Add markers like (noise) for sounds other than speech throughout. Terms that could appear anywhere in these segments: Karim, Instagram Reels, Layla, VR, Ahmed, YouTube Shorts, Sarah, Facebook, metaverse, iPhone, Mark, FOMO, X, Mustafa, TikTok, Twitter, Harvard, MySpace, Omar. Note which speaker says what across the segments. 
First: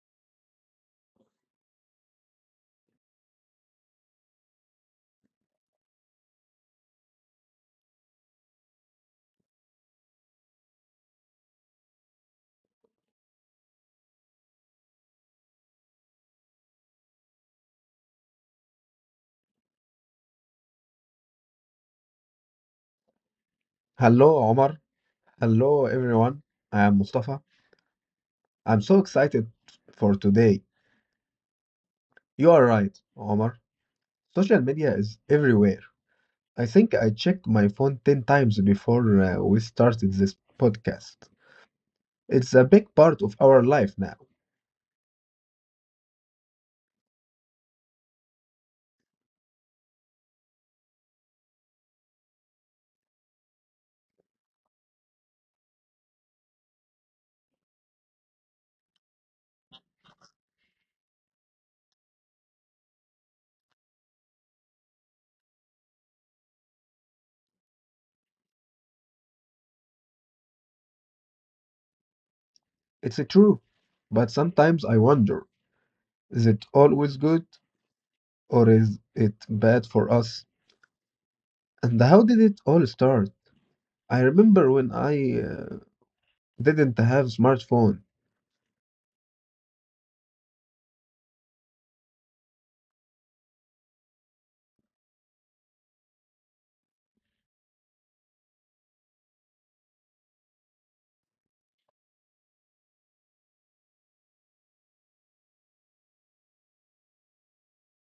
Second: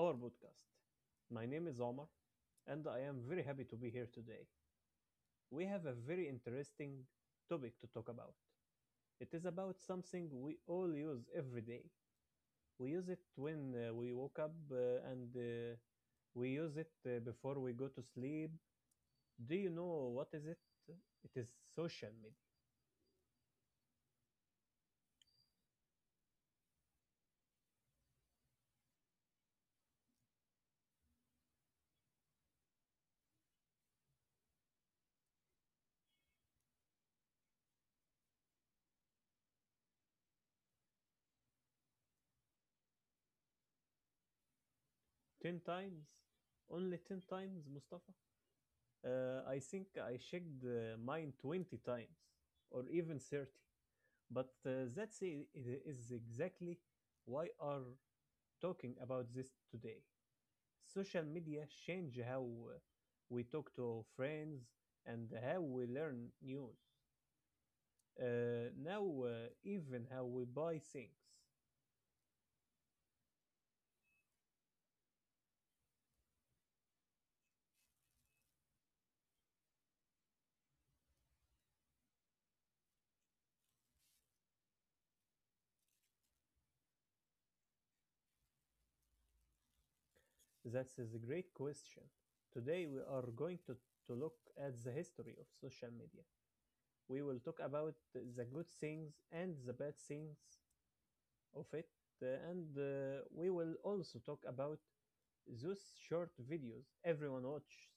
Speaker 1: our podcast. My name is Omar, and I am very happy to be here today. We have a very interesting topic to talk about. It is about something we all use every day. We use it when we woke up, and we use it before we go to sleep. Do you know what is it? It is social media.
Speaker 2: Hello, Omar. Hello, everyone. I am Mustafa. I'm so excited for today. You are right, Omar. Social media is everywhere. I think I checked my phone 10 times before we started this podcast. It's a big part of our life now.
Speaker 1: Ten times, only ten times, Mustafa. I think I checked mine 20 times or even 30. But that's is exactly why are talking about this today. Social media change how uh, we talk to our friends and how we learn news. Now even how we buy things.
Speaker 2: It's true. But sometimes I wonder, is it always good or is it bad for us? And how did it all start? I remember when I didn't have smartphone.
Speaker 1: That is a great question. Today we are going to look at the history of social media. We will talk about the good things and the bad things of it, and we will also talk about those short videos everyone watches.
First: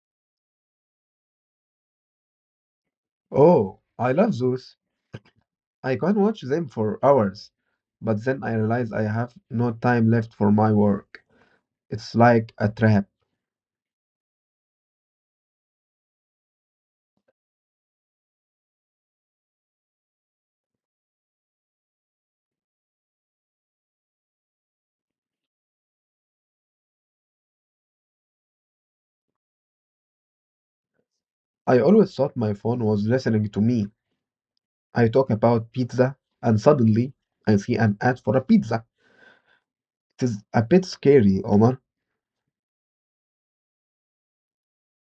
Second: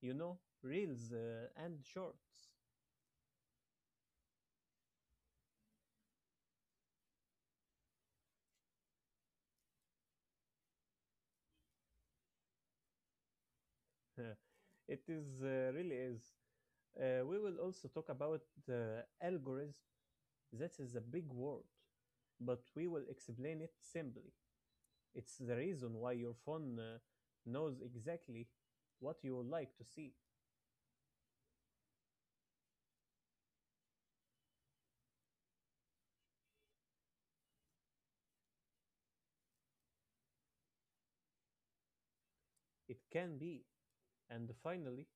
Speaker 1: You know, reels and shorts.
Speaker 2: Oh, I love those. I could watch them for hours, but then I realized I have no time left for my work. It's like a trap.
Speaker 1: (laughs) it is really is. We will also talk about the algorithm. That is a big word, but we will explain it simply. It's the reason why your phone knows exactly what you would like to see.
Speaker 2: I always thought my phone was listening to me. I talk about pizza, and suddenly I see an ad for a pizza. It is a bit scary, Omar.
Speaker 1: It can be. And finally,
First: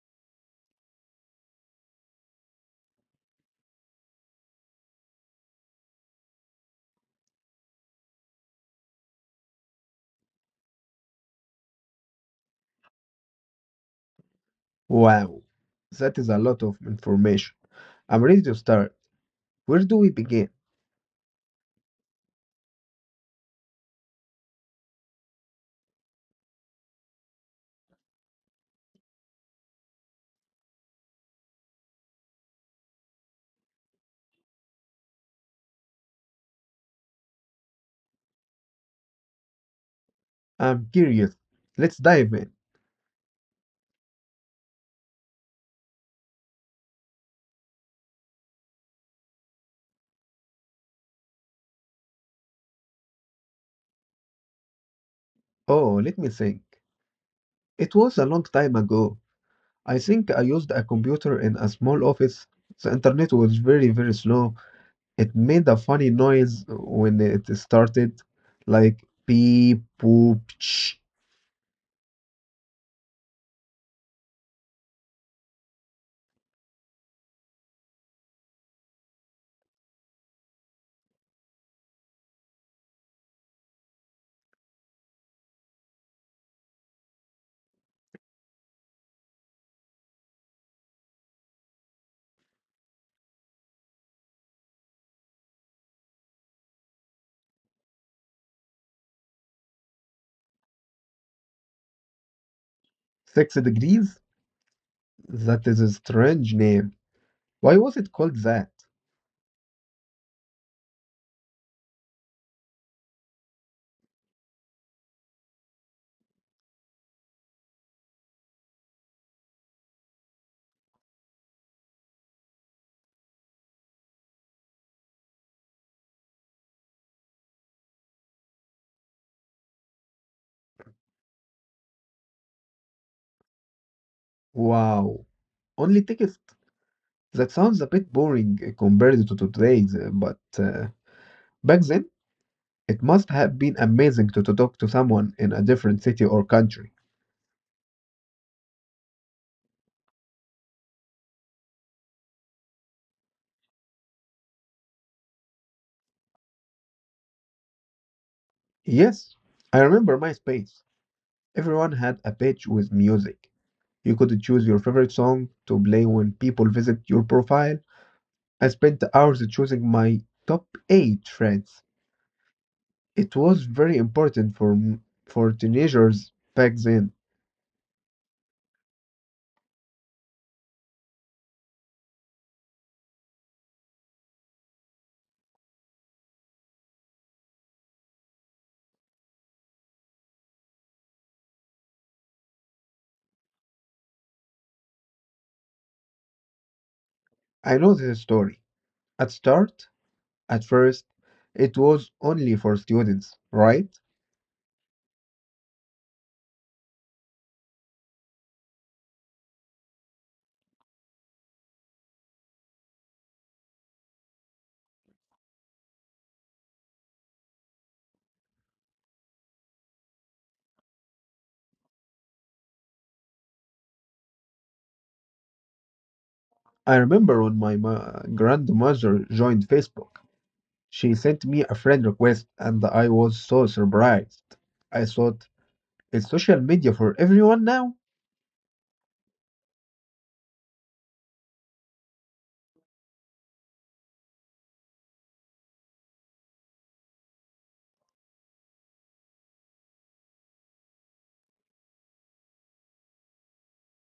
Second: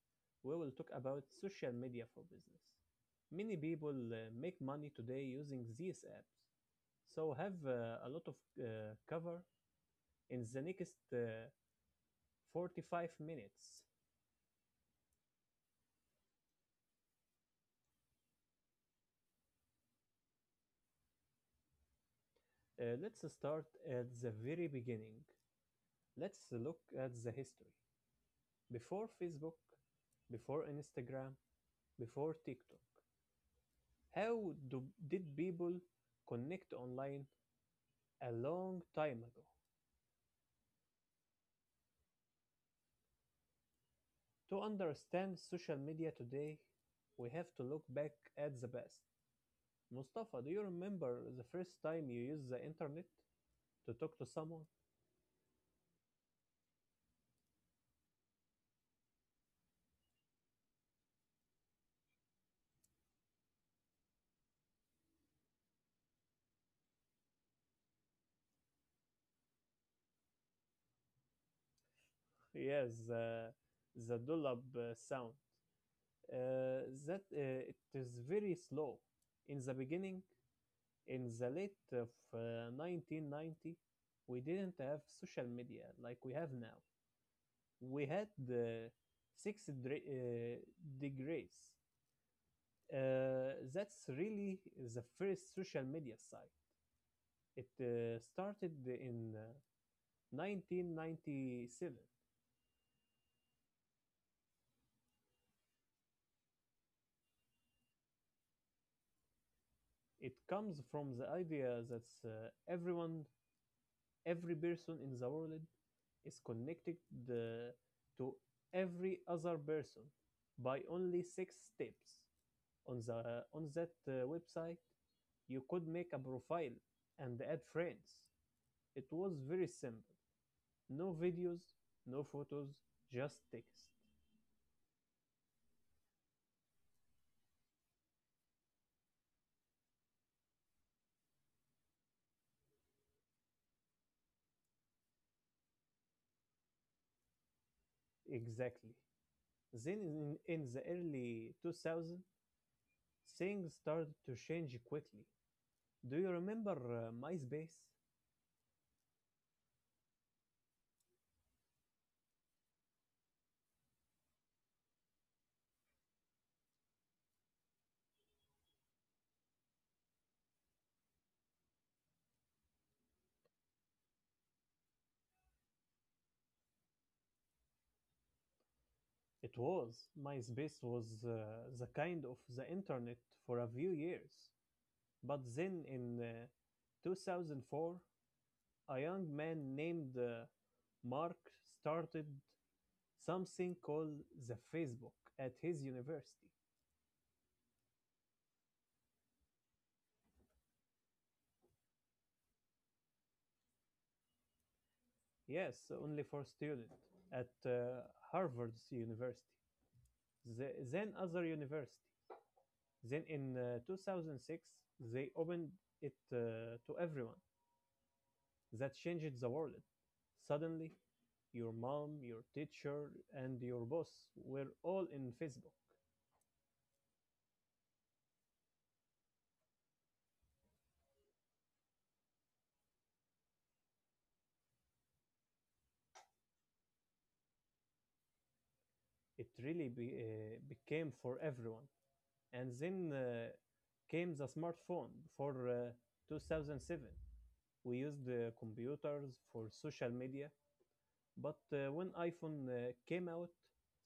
Speaker 1: we will talk about social media for business. Many people make money today using these apps, so have a lot of cover in the next 45 minutes.
Speaker 2: Wow, that is a lot of information. I'm ready to start. Where do we begin?
Speaker 1: Let's start at the very beginning. Let's look at the history. Before Facebook, before Instagram, before TikTok. How did people connect online a long time ago?
Speaker 2: I'm curious. Let's dive in.
Speaker 1: To understand social media today, we have to look back at the past. Mustafa, do you remember the first time you used the internet to talk to someone? (laughs)
Speaker 2: Oh, let me think. It was a long time ago. I think I used a computer in a small office. The internet was very, very slow. It made a funny noise when it started, like beep, boop, ch.
Speaker 1: Yes, the dollop sound. That It is very slow. In the beginning, in the late of 1990, we didn't have social media like we have now. We had six dre- uh, degrees. That's really the first social media site. It started in 1997.
Speaker 2: Six degrees? That is a strange name. Why was it called that?
Speaker 1: It comes from the idea that everyone, every person in the world is connected uh, to every other person by only six steps. On that website, you could make a profile and add friends. It was very simple, no videos, no photos, just text.
Speaker 2: Wow. Only tickets? That sounds a bit boring compared to today's, but back then, it must have been amazing to talk to someone in a different city or country.
Speaker 1: Exactly. Then in the early 2000s, things started to change quickly. Do you remember MySpace?
Speaker 2: Yes, I remember MySpace. Everyone had a page with music. You could choose your favorite song to play when people visit your profile. I spent hours choosing my top eight friends. It was very important for teenagers back then.
Speaker 1: It was. MySpace was the kind of the internet for a few years. But then in 2004, a young man named Mark started something called the Facebook at his university.
Speaker 2: I know this story. At start, at first, it was only for students, right?
Speaker 1: Yes, only for students at Harvard's university. Then other university. Then in 2006, they opened it to everyone. That changed the world. Suddenly, your mom, your teacher, and your boss were all in Facebook.
Speaker 2: I remember when my grandmother joined Facebook. She sent me a friend request and I was so surprised. I thought, it's social media for everyone now?
Speaker 1: It really became for everyone. And then came the smartphone for 2007. We used computers for social media, but when iPhone came out,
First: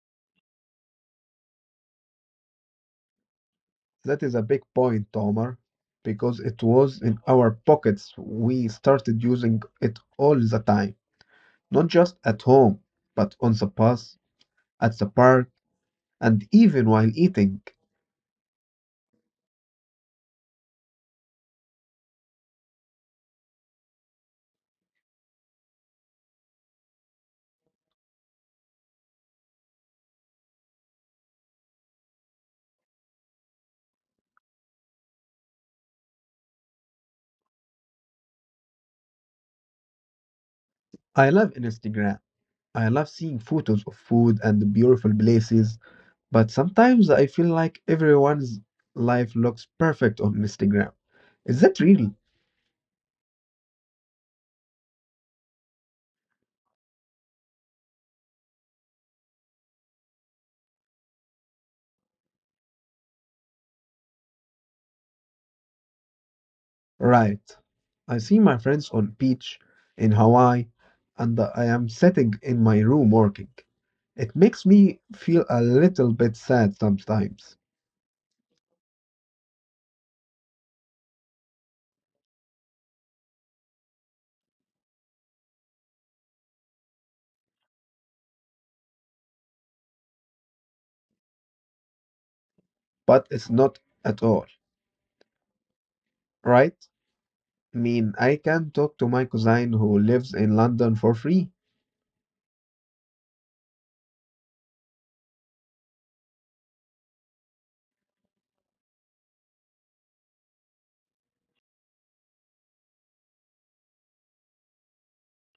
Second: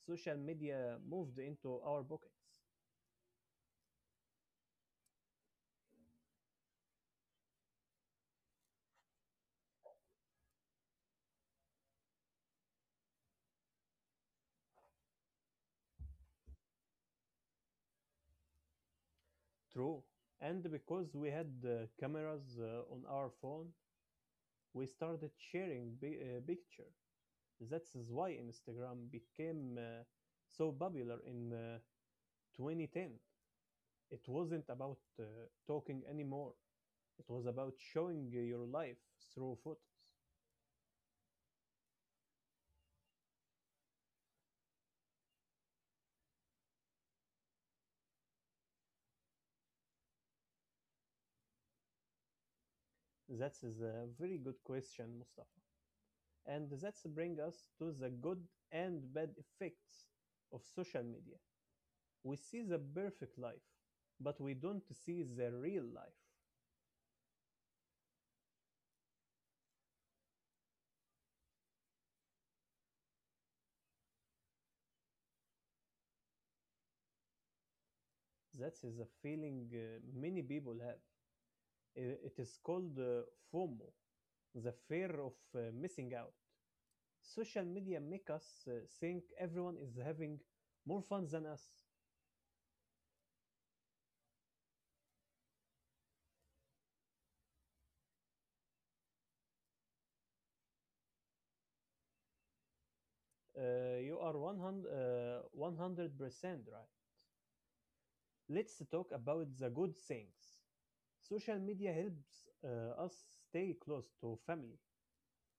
Speaker 1: social media moved into our pockets.
Speaker 2: That is a big point, Omar, because it was in our pockets. We started using it all the time, not just at home, but on the bus, at the park, and even while eating.
Speaker 1: True. And because we had cameras on our phone, we started sharing picture. That is why Instagram became so popular in 2010. It wasn't about talking anymore. It was about showing your life through photos.
Speaker 2: I love Instagram. I love seeing photos of food and beautiful places, but sometimes I feel like everyone's life looks perfect on Instagram. Is that real?
Speaker 1: That is a very good question, Mustafa. And that's bring us to the good and bad effects of social media. We see the perfect life, but we don't see the real life.
Speaker 2: Right. I see my friends on beach in Hawaii and I am sitting in my room working. It makes me feel a little bit sad sometimes.
Speaker 1: That is a feeling many people have. It is called FOMO, the fear of missing out. Social media make us think everyone is having more fun than us.
Speaker 2: But it's not at all, right? I mean, I can talk to my cousin who lives in London for free,
Speaker 1: You are 100% right. Let's talk about the good things. Social media helps us stay close to family.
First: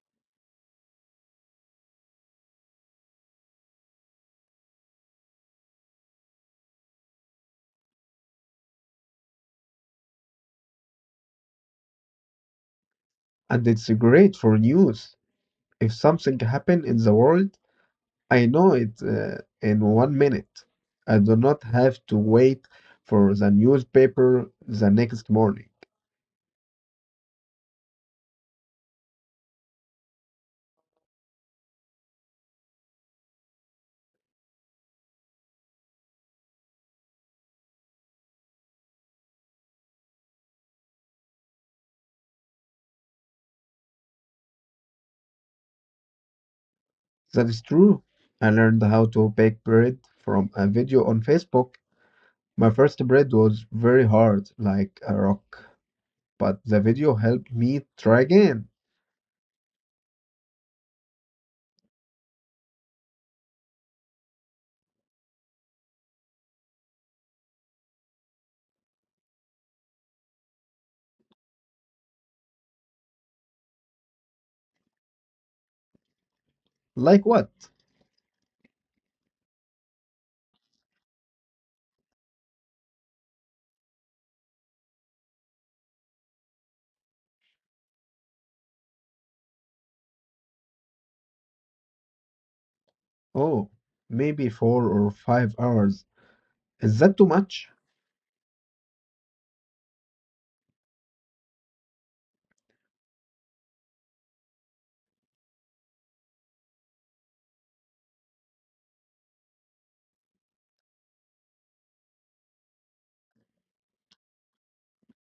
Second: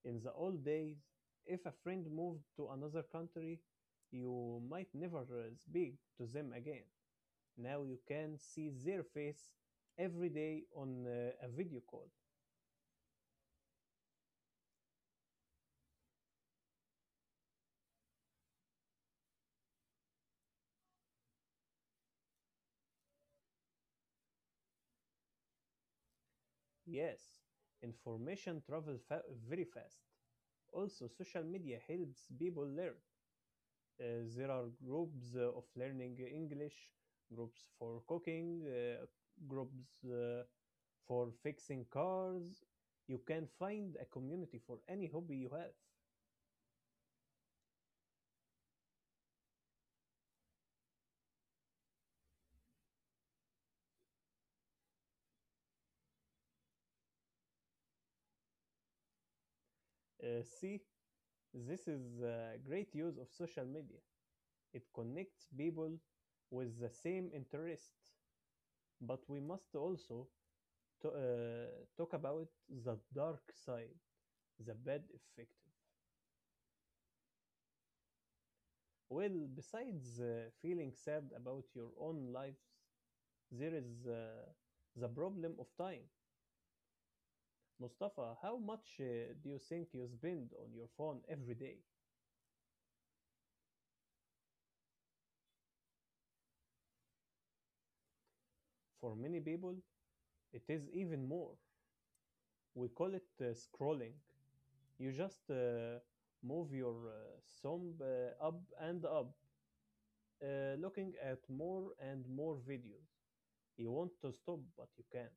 Speaker 1: In the old days, if a friend moved to another country, you might never speak to them again. Now you can see their face every day on a video call.
Speaker 2: and it's great for news. If something happen in the world, I know it in one minute. I do not have to wait for the newspaper the next morning.
Speaker 1: Yes, information travels very fast. Also, social media helps people learn. There are groups of learning English, groups for cooking, groups for fixing cars. You can find a community for any hobby you have.
Speaker 2: That is true. I learned how to bake bread from a video on Facebook. My first bread was very hard, like a rock, but the video helped me try again.
Speaker 1: See, this is a great use of social media. It connects people with the same interest, but we must also to, uh, talk about the dark side, the bad effect.
Speaker 2: Like what?
Speaker 1: Well, besides feeling sad about your own lives, there is the problem of time. Mustafa, how much do you think you spend on your phone every day?
Speaker 2: Oh, maybe 4 or 5 hours. Is that too much?
Speaker 1: For many people, it is even more. We call it scrolling. You just move your thumb up and up, looking at more and more videos. You want to stop, but you can't.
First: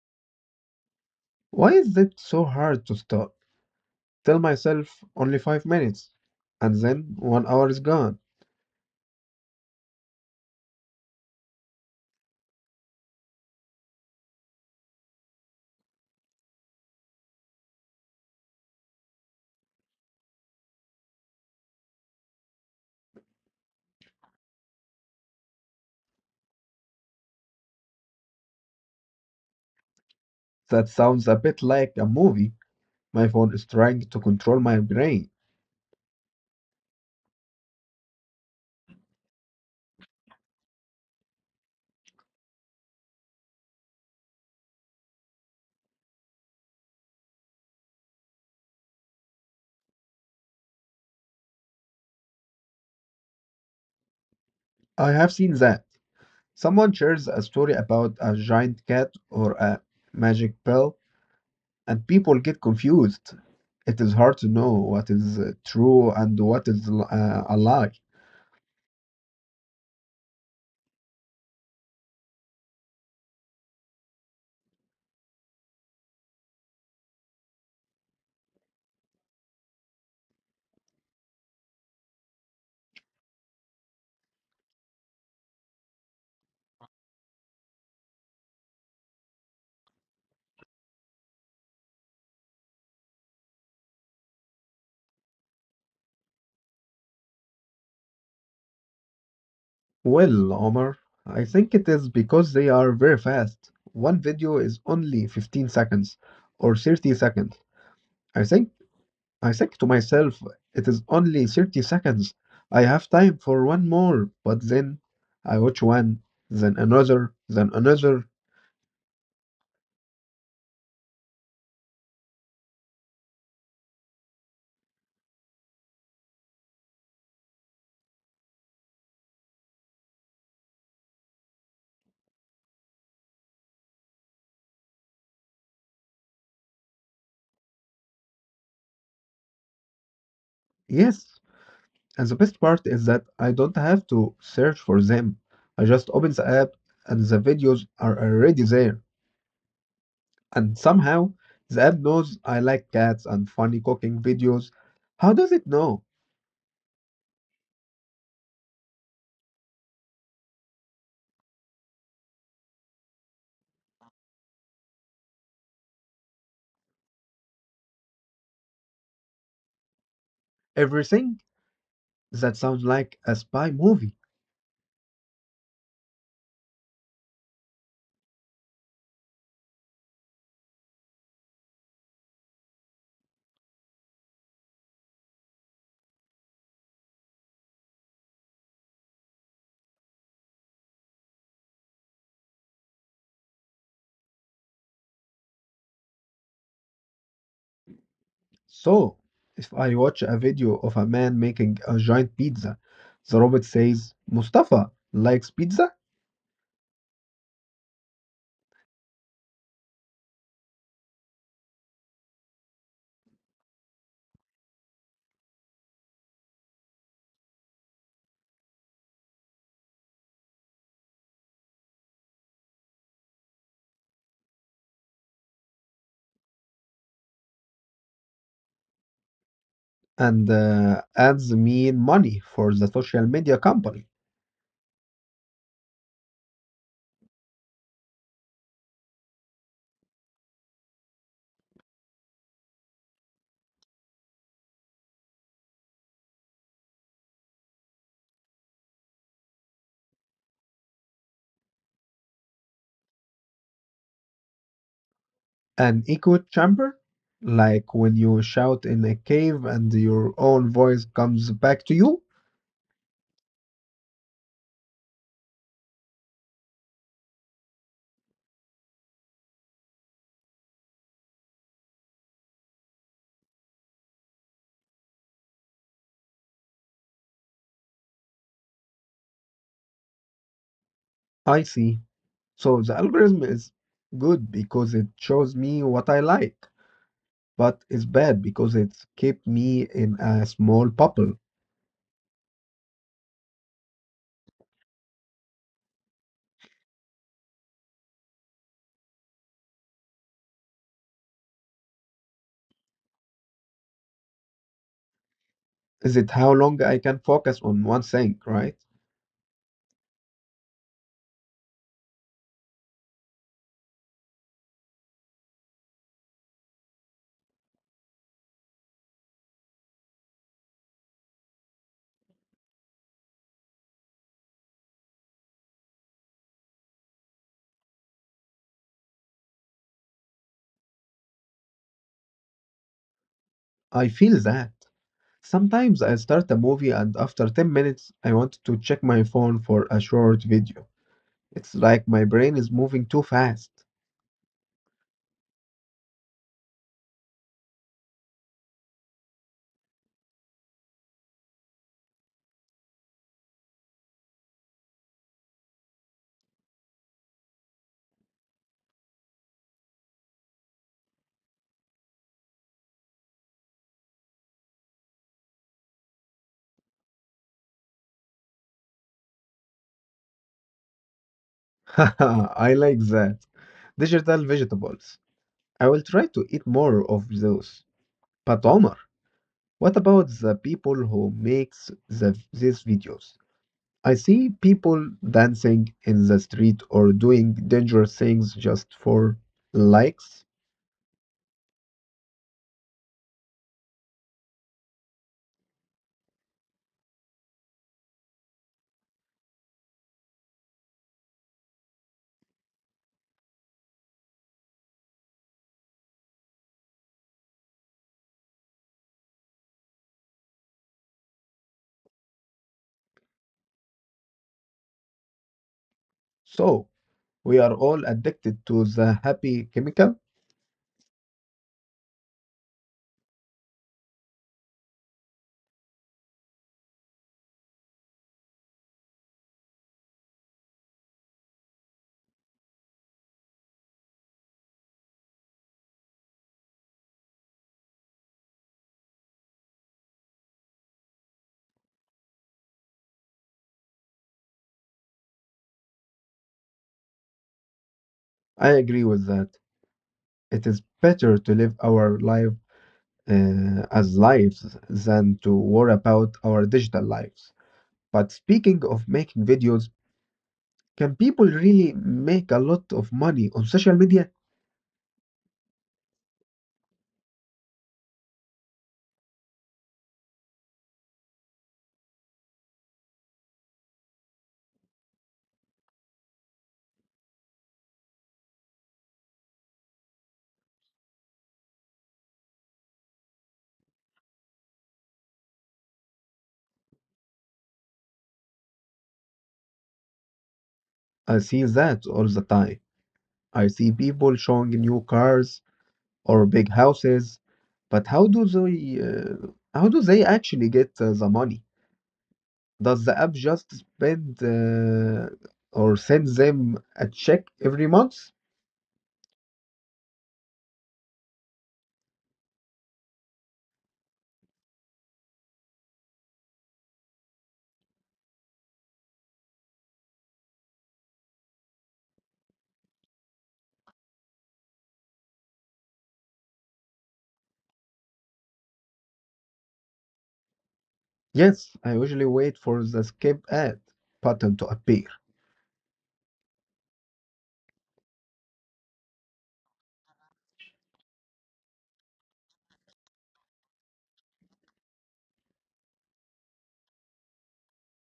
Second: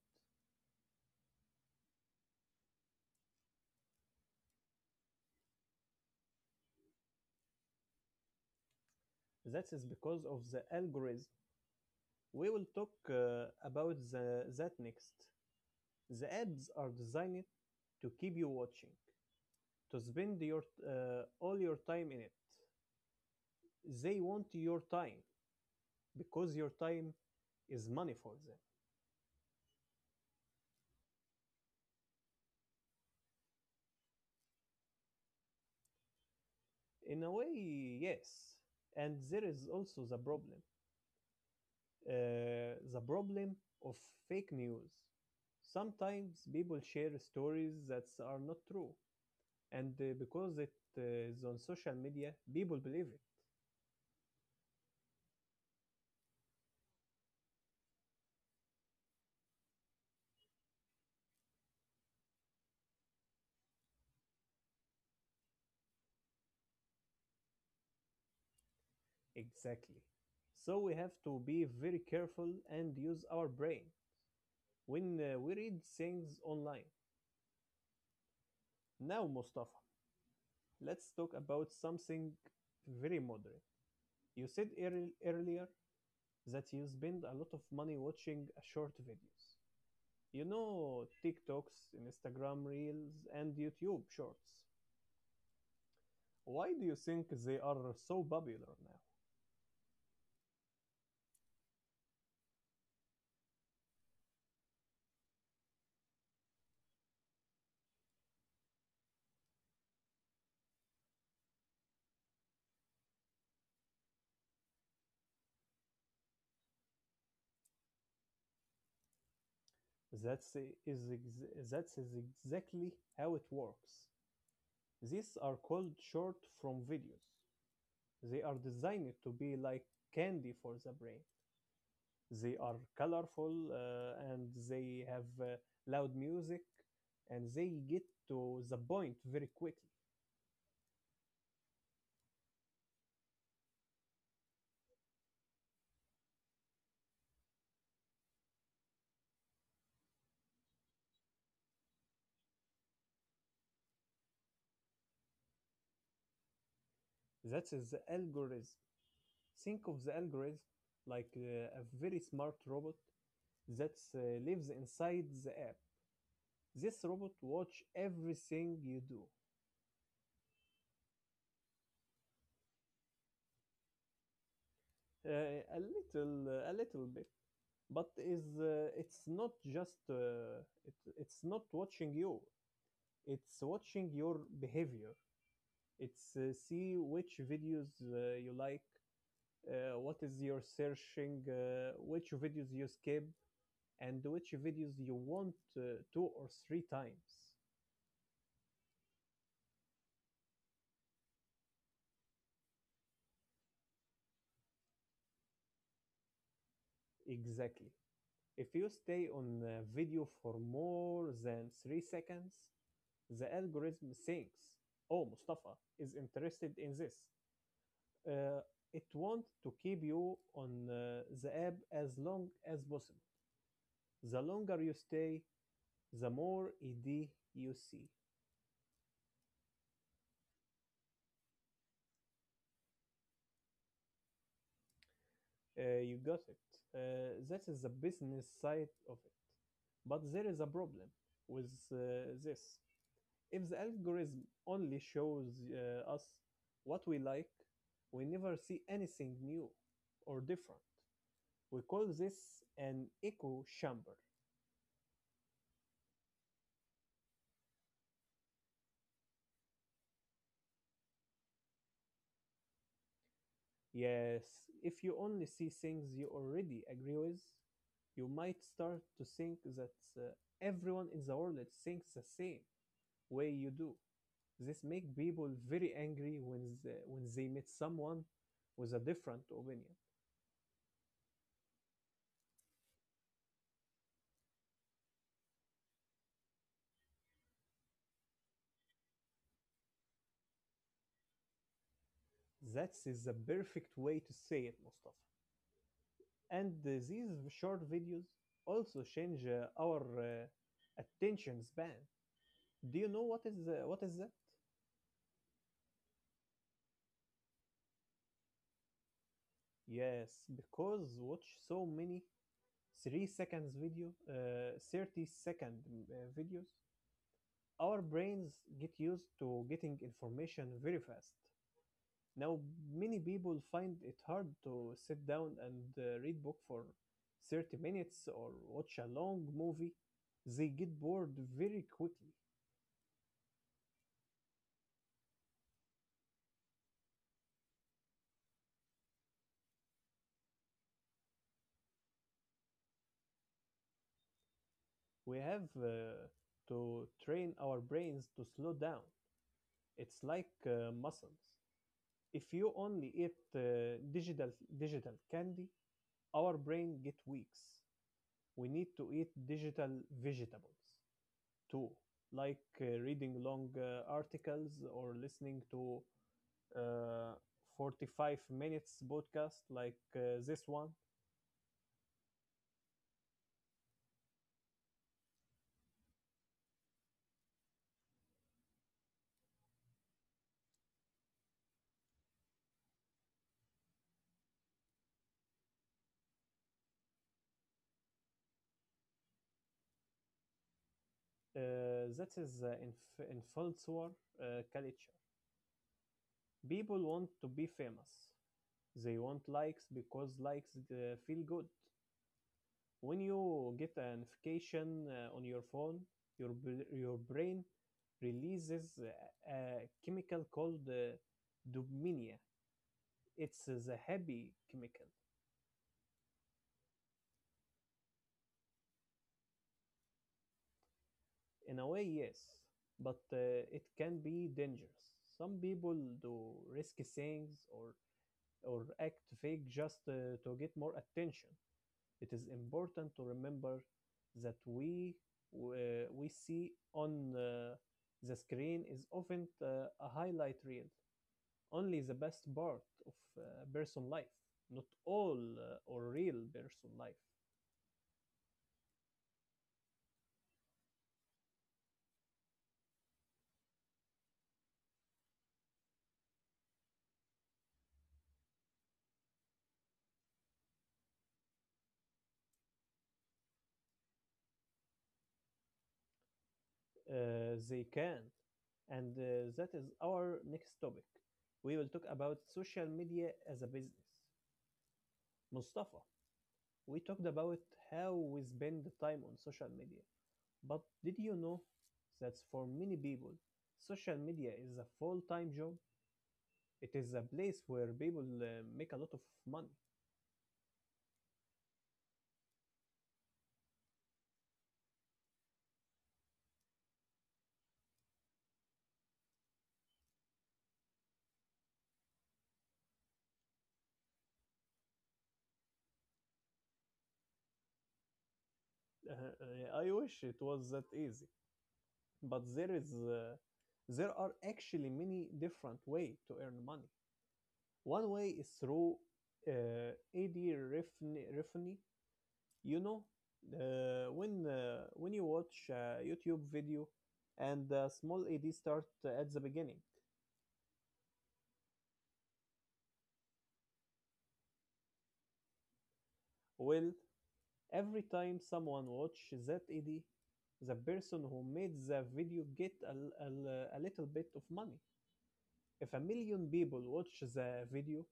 Speaker 2: Why is it so hard to stop? Tell myself only 5 minutes, and then one hour is gone.
Speaker 1: That is because of the algorithm. We will talk about that next. The ads are designed to keep you watching, to spend your all your time in it. They want your time because your time is money for them.
Speaker 2: That sounds a bit like a movie. My phone is trying to control my brain.
Speaker 1: In a way, yes. And there is also the problem of fake news. Sometimes people share stories that are not true, and because it is on social media, people believe it.
Speaker 2: I have seen that. Someone shares a story about a giant cat or a magic pill, and people get confused. It is hard to know what is true and what is a lie.
Speaker 1: Exactly. So we have to be very careful and use our brain when we read things online. Now, Mustafa, let's talk about something very modern. You said earlier that you spend a lot of money watching short videos. You know, TikToks, Instagram Reels, and YouTube Shorts. Why do you think they are so popular now?
Speaker 2: Well, Omar, I think it is because they are very fast. One video is only 15 seconds or 30 seconds. I think I think to myself, it is only 30 seconds. I have time for one more. But then I watch one, then another, then another.
Speaker 1: That's, is ex- that is exactly how it works. These are called short form videos. They are designed to be like candy for the brain. They are colorful and they have loud music and they get to the point very quickly.
Speaker 2: Yes. And the best part is that I don't have to search for them. I just open the app and the videos are already there. And somehow the app knows I like cats and funny cooking videos. How does it know?
Speaker 1: That is the algorithm. Think of the algorithm like a very smart robot that lives inside the app. This robot watch everything you do,
Speaker 2: Everything? That sounds like a spy movie.
Speaker 1: a little bit, but is it's not just it's not watching you. It's watching your behavior. It's see which videos you like, what is your searching, which videos you skip, and which videos you want two or three times.
Speaker 2: So, if I watch a video of a man making a giant pizza, the robot says, Mustafa likes pizza
Speaker 1: Exactly. If you stay on a video for more than 3 seconds, the algorithm thinks, oh, Mustafa is interested in this. Uh, it wants to keep you on the app as long as possible. The longer you stay, the more ED you see.
Speaker 2: and adds me money for the social media company.
Speaker 1: You got it. That is the business side of it. But there is a problem with this. If the algorithm only shows us what we like, we never see anything new or different. We call this an echo chamber.
Speaker 2: An echo chamber, like when you shout in a cave and your own voice comes back to you.
Speaker 1: Yes, if you only see things you already agree with, you might start to think that uh, everyone in the world thinks the same way you do. This make people very angry when they meet someone with a different opinion.
Speaker 2: I see. So the algorithm is good because it shows me what I like, but it's bad because it's kept me in a small bubble.
Speaker 1: That is the perfect way to say it, Mustafa. And these short videos also change our attention span. Do you know what is that?
Speaker 2: Is it how long I can focus on one thing, right?
Speaker 1: Yes, because watch so many 3 seconds video, 30 second videos, our brains get used to getting information very fast. Now, many people find it hard to sit down and read book for 30 minutes or watch a long movie. They get bored very quickly.
Speaker 2: I feel that. Sometimes I start a movie and after 10 minutes, I want to check my phone for a short video. It's like my brain is moving too fast.
Speaker 1: We have to train our brains to slow down. It's like muscles. If you only eat digital digital candy, our brain get weaks. We need to eat digital vegetables too, like reading long articles or listening to uh, 45 minutes podcast like this one.
Speaker 2: (laughs) I like that. Digital vegetables. I will try to eat more of those. But Omar, what about the people who makes these videos? I see people dancing in the street or doing dangerous things just for likes.
Speaker 1: That is inf- influencer culture. People want to be famous. They want likes because likes feel good. When you get a notification on your phone, your brain releases a chemical called dopamine. It's the happy chemical.
Speaker 2: So we are all addicted to the happy chemical.
Speaker 1: In a way, yes, but it can be dangerous. Some people do risky things or act fake just to get more attention. It is important to remember that we see on the screen is often a highlight reel, only the best part of person life, not all or real person life.
Speaker 2: I agree with that. It is better to live our life as lives than to worry about our digital lives. But speaking of making videos, can people really make a lot of money on social media?
Speaker 1: They can. And that is our next topic. We will talk about social media as a business. Mustafa, we talked about how we spend time on social media. But did you know that for many people, social media is a full time job? It is a place where people make a lot of money.
Speaker 2: I see that all the time. I see people showing new cars or big houses, but how do they actually get the money? Does the app just spend or send them a check every month?
Speaker 1: (laughs) I wish it was that easy. But there is. There are actually many different ways to earn money. One way is through ad You know, when you watch a YouTube video and a small ad start at the beginning.
Speaker 2: Yes, I usually wait for the skip ad button to appear.
Speaker 1: Well, every time someone watches that ad, the person who made the video get a little bit of money. If a million people watch the video,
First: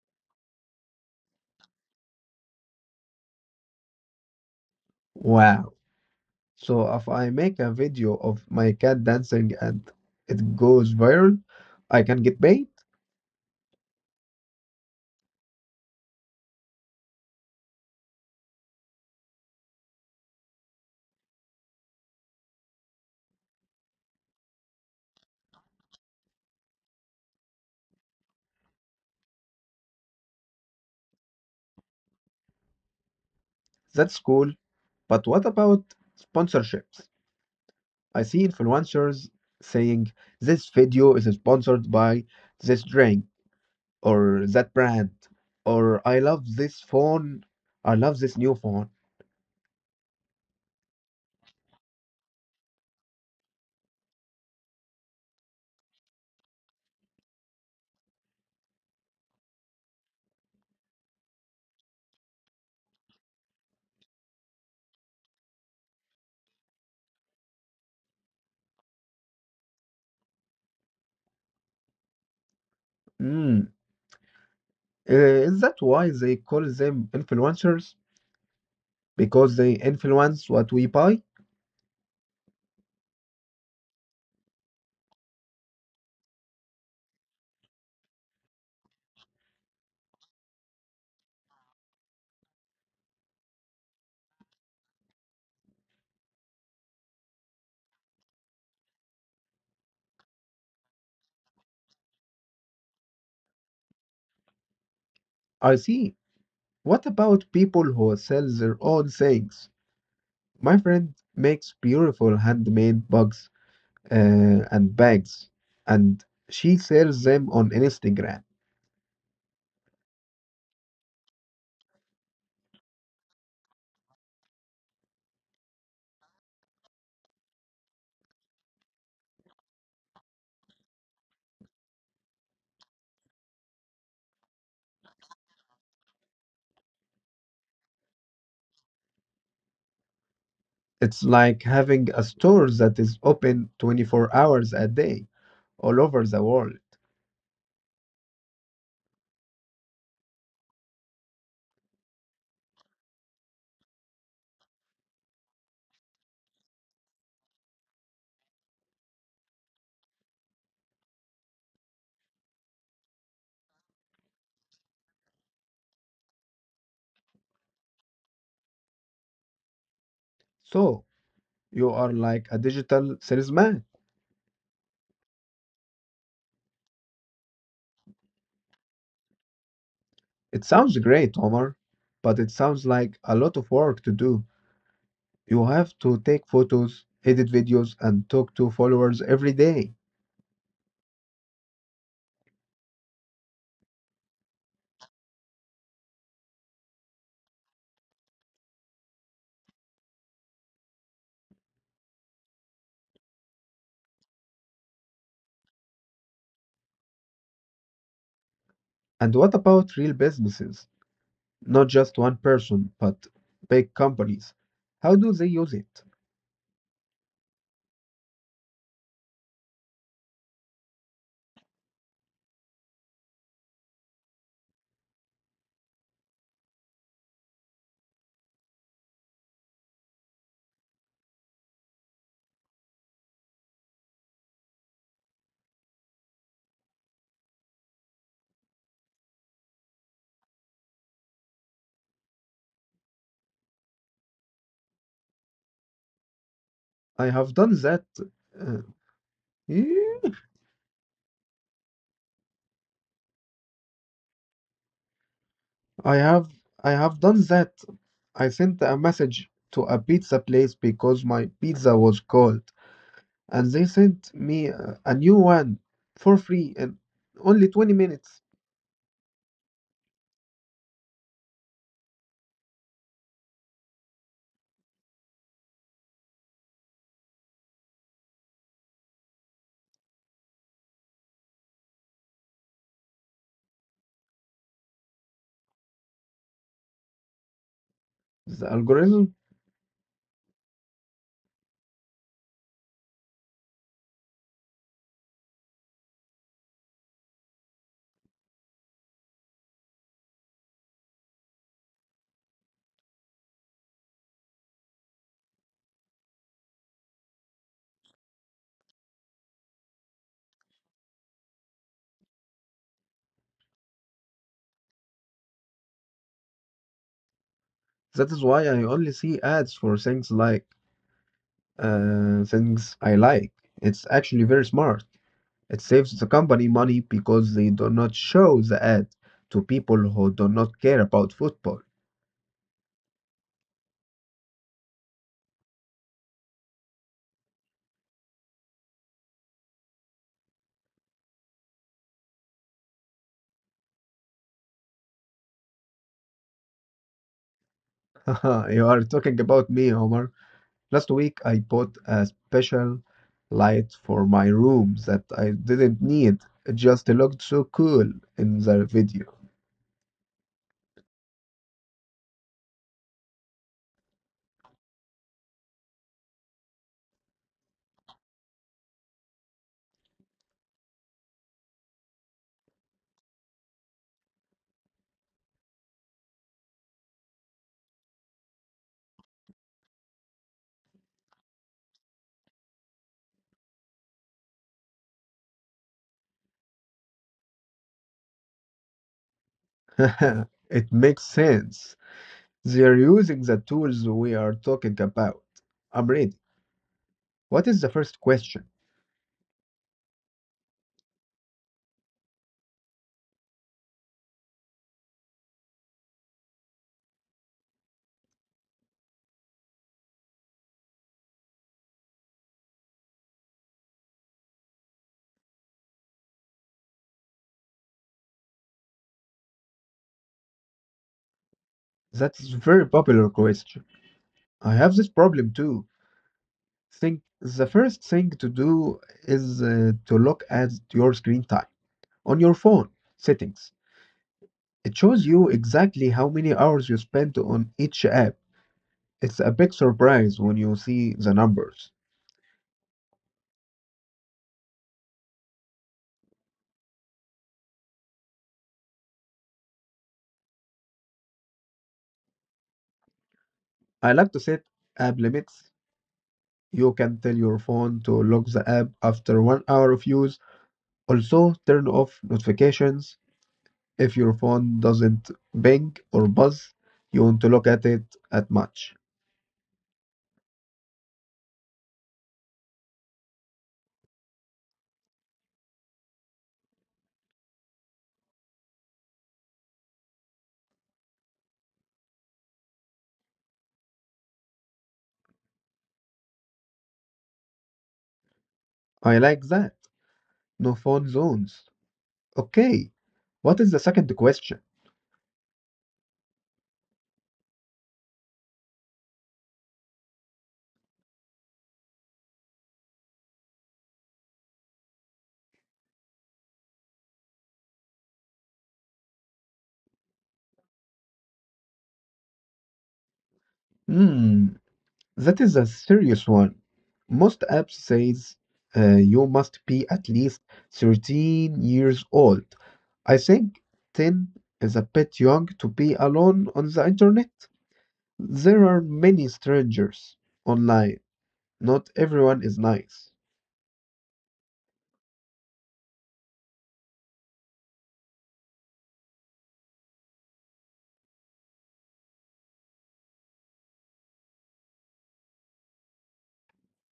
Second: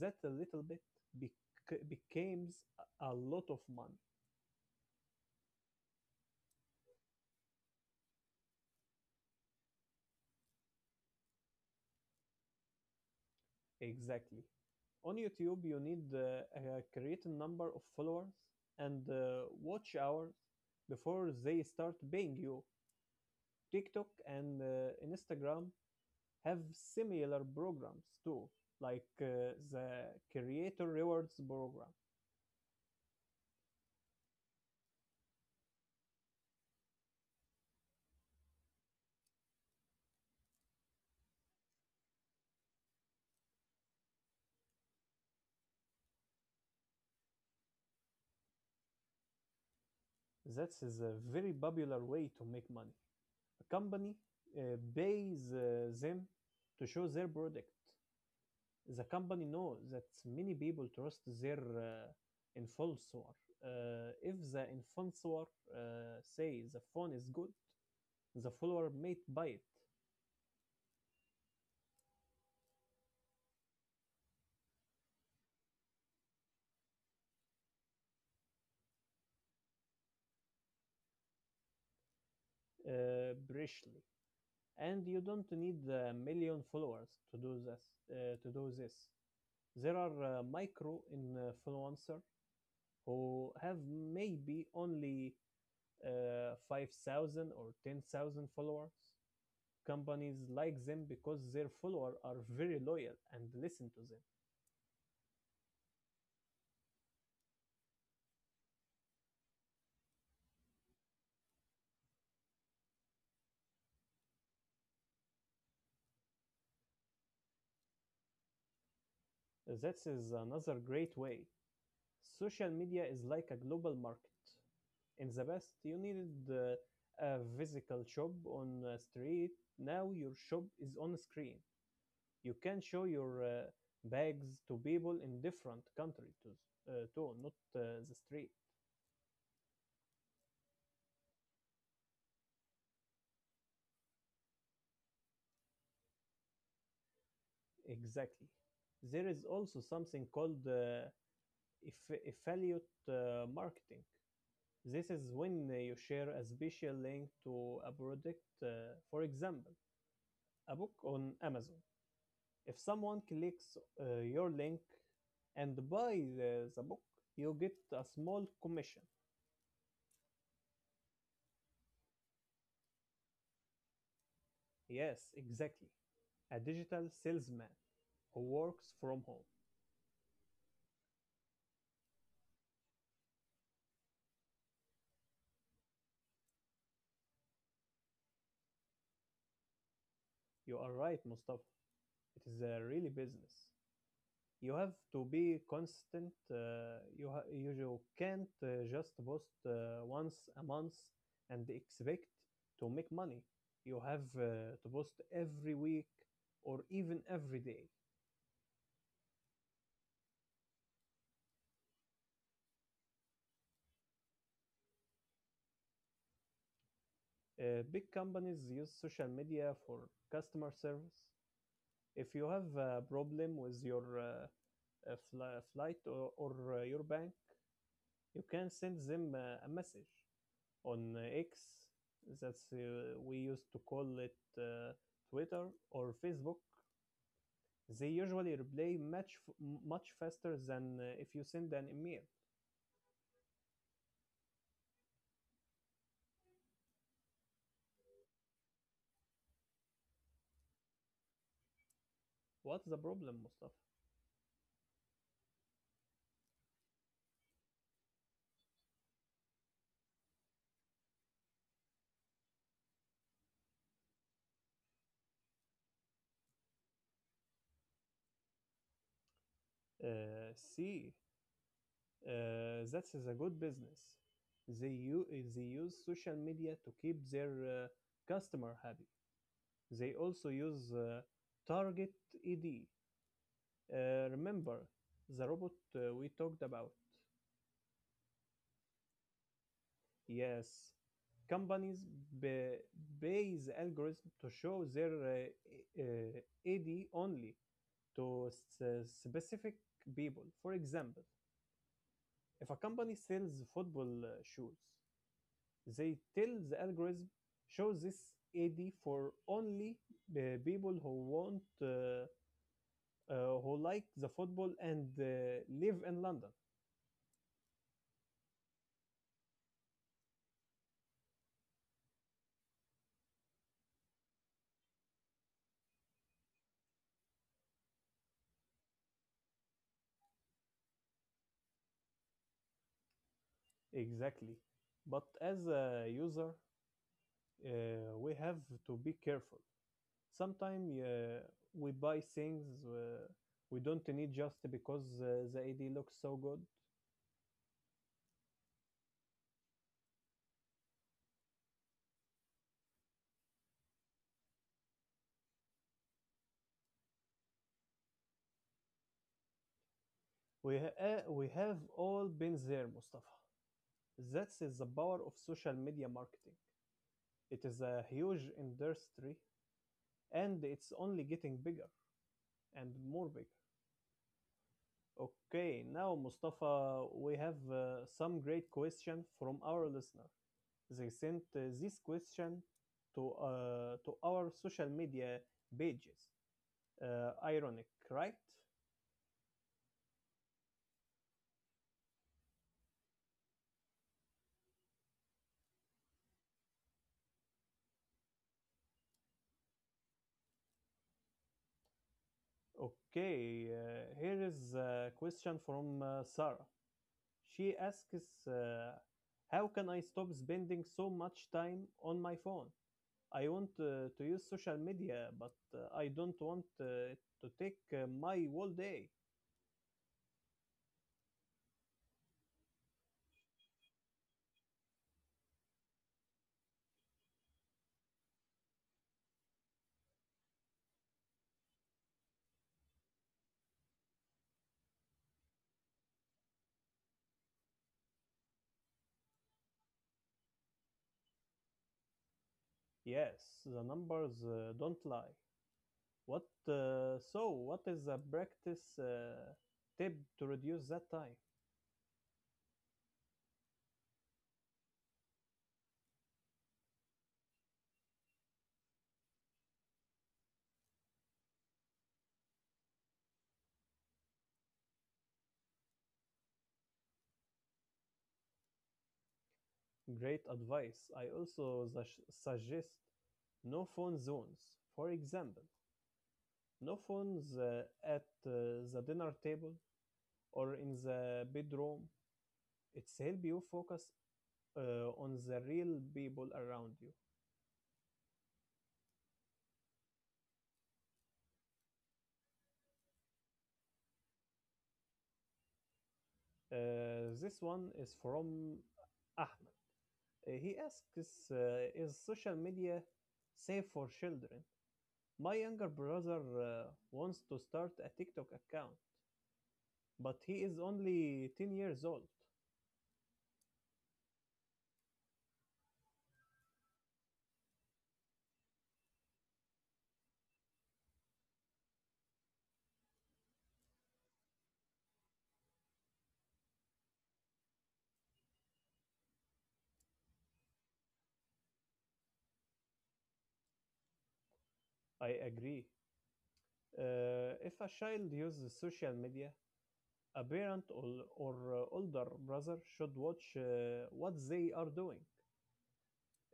Speaker 1: that a little bit becomes a lot of money.
Speaker 2: Wow. So if I make a video of my cat dancing and it goes viral, I can get paid?
Speaker 1: Exactly. On YouTube, you need a certain number of followers and watch hours before they start paying you. TikTok and Instagram have similar programs too, like the Creator Rewards program.
Speaker 2: That's cool. But what about sponsorships? I see influencers saying this video is sponsored by this drink or that brand, or I love this new phone.
Speaker 1: That is a very popular way to make money. A company pays them to show their product. The company knows that many people trust their influencer. If the influencer say the phone is good, the follower may buy it
Speaker 2: Mm. Is that why they call them influencers? Because they influence what we buy?
Speaker 1: briefly. And you don't need a million followers to do this. Uh, to do this, there are micro influencer who have maybe only 5,000 or 10,000 followers. Companies like them because their followers are very loyal and listen to
Speaker 2: I see. What about people who sell their own things? My friend makes beautiful handmade bags uh, and bags, and she sells them on Instagram.
Speaker 1: them. That is another great way. Social media is like a global market. In the past, you needed a physical shop on a street. Now your shop is on a screen. You can show your bags to people in different countries too, not the street.
Speaker 2: It's like having a store that is open 24 hours a day all over the world.
Speaker 1: Exactly. There is also something called affiliate marketing. This is when you share a special link to a product, for example, a book on Amazon. If someone clicks your link and buys the book, you get a small commission.
Speaker 2: So you are like a digital salesman.
Speaker 1: Yes, exactly. A digital salesman who works from home.
Speaker 2: It sounds great, Omar, but it sounds like a lot of work to do. You have to take photos, edit videos, and talk to followers every day.
Speaker 1: You are right, Mustafa. It is a really business. You have to be constant. You ha- you ju- Can't just post once a month and expect to make money. You have to post every week or even every day.
Speaker 2: And what about real businesses? Not just one person, but big companies. How do they use it?
Speaker 1: Big companies use social media for customer service. If you have a problem with your uh, flight or your bank, you can send them a message on X. That's we used to call it Twitter or Facebook. They usually reply much faster than if you send an email.
Speaker 2: I have done that. uh, yeah,
Speaker 1: What's the problem, Mustafa?
Speaker 2: I have I have done that. I sent a message to a pizza place because my pizza was cold, and they sent me a new one for free in only 20 minutes.
Speaker 1: See, that's a good business. They, u- they use social media to keep their customer happy. They also use Target ED. Remember the robot we talked about?
Speaker 2: The algorithm,
Speaker 1: Yes, companies ba- base algorithms to show their uh, uh, ad only to specific people. For example, if a company sells football shoes, they tell the algorithm show this ad for only people who want uh, who like the football and live in London.
Speaker 2: that is why I only see ads for things like things I like. It's actually very smart. It saves the company money because they do not show the ad to people who do not care about football.
Speaker 1: Exactly. But as a user, we have to be careful. Sometimes we buy things we don't need just because the ID looks so good.
Speaker 2: (laughs) You are talking about me, Omar. Last week, I bought a special light for my room that I didn't need. It just looked so cool in the video.
Speaker 1: We have all been there, Mustafa. That's is the power of social media marketing. It is a huge industry and it's only getting bigger and more bigger. Okay, now Mustafa, we have some great question from our listener. They sent this question to our social media pages. Ironic, right?
Speaker 2: (laughs) It makes sense. They're using the tools we are talking about. I'm ready. What is the first question?
Speaker 1: Okay, here is a question from Sarah. She asks, how can I stop spending so much time on my phone? I want to use social media, but I don't want it to take my whole day.
Speaker 2: That's a very popular question. I have this problem too. Think the first thing to do is to look at your screen time on your phone settings. It shows you exactly how many hours you spent on each app. It's a big surprise when you see the numbers.
Speaker 1: Yes, the numbers don't lie. What so? What is the practice tip to reduce that time?
Speaker 2: I like to set app limits. You can tell your phone to lock the app after one hour of use. Also, turn off notifications. If your phone doesn't ping or buzz, you want to look at it at much.
Speaker 1: Great advice. I also suggest no phone zones. For example, no phones at the dinner table, or in the bedroom. It's help you focus on the real people around you.
Speaker 2: I like that. No phone zones. Okay, what is the second question?
Speaker 1: This one is from Ahmed. He asks, "Is social media safe for children? My younger brother wants to start a TikTok account, but he is only 10 years old."
Speaker 2: Hmm. That is a serious one. Most apps says you must be at least 13 years old. I think 10 is a bit young to be alone on the internet. There are many strangers online. Not everyone is nice.
Speaker 1: I agree. If a child uses social media, a parent or older brother should watch what they are doing.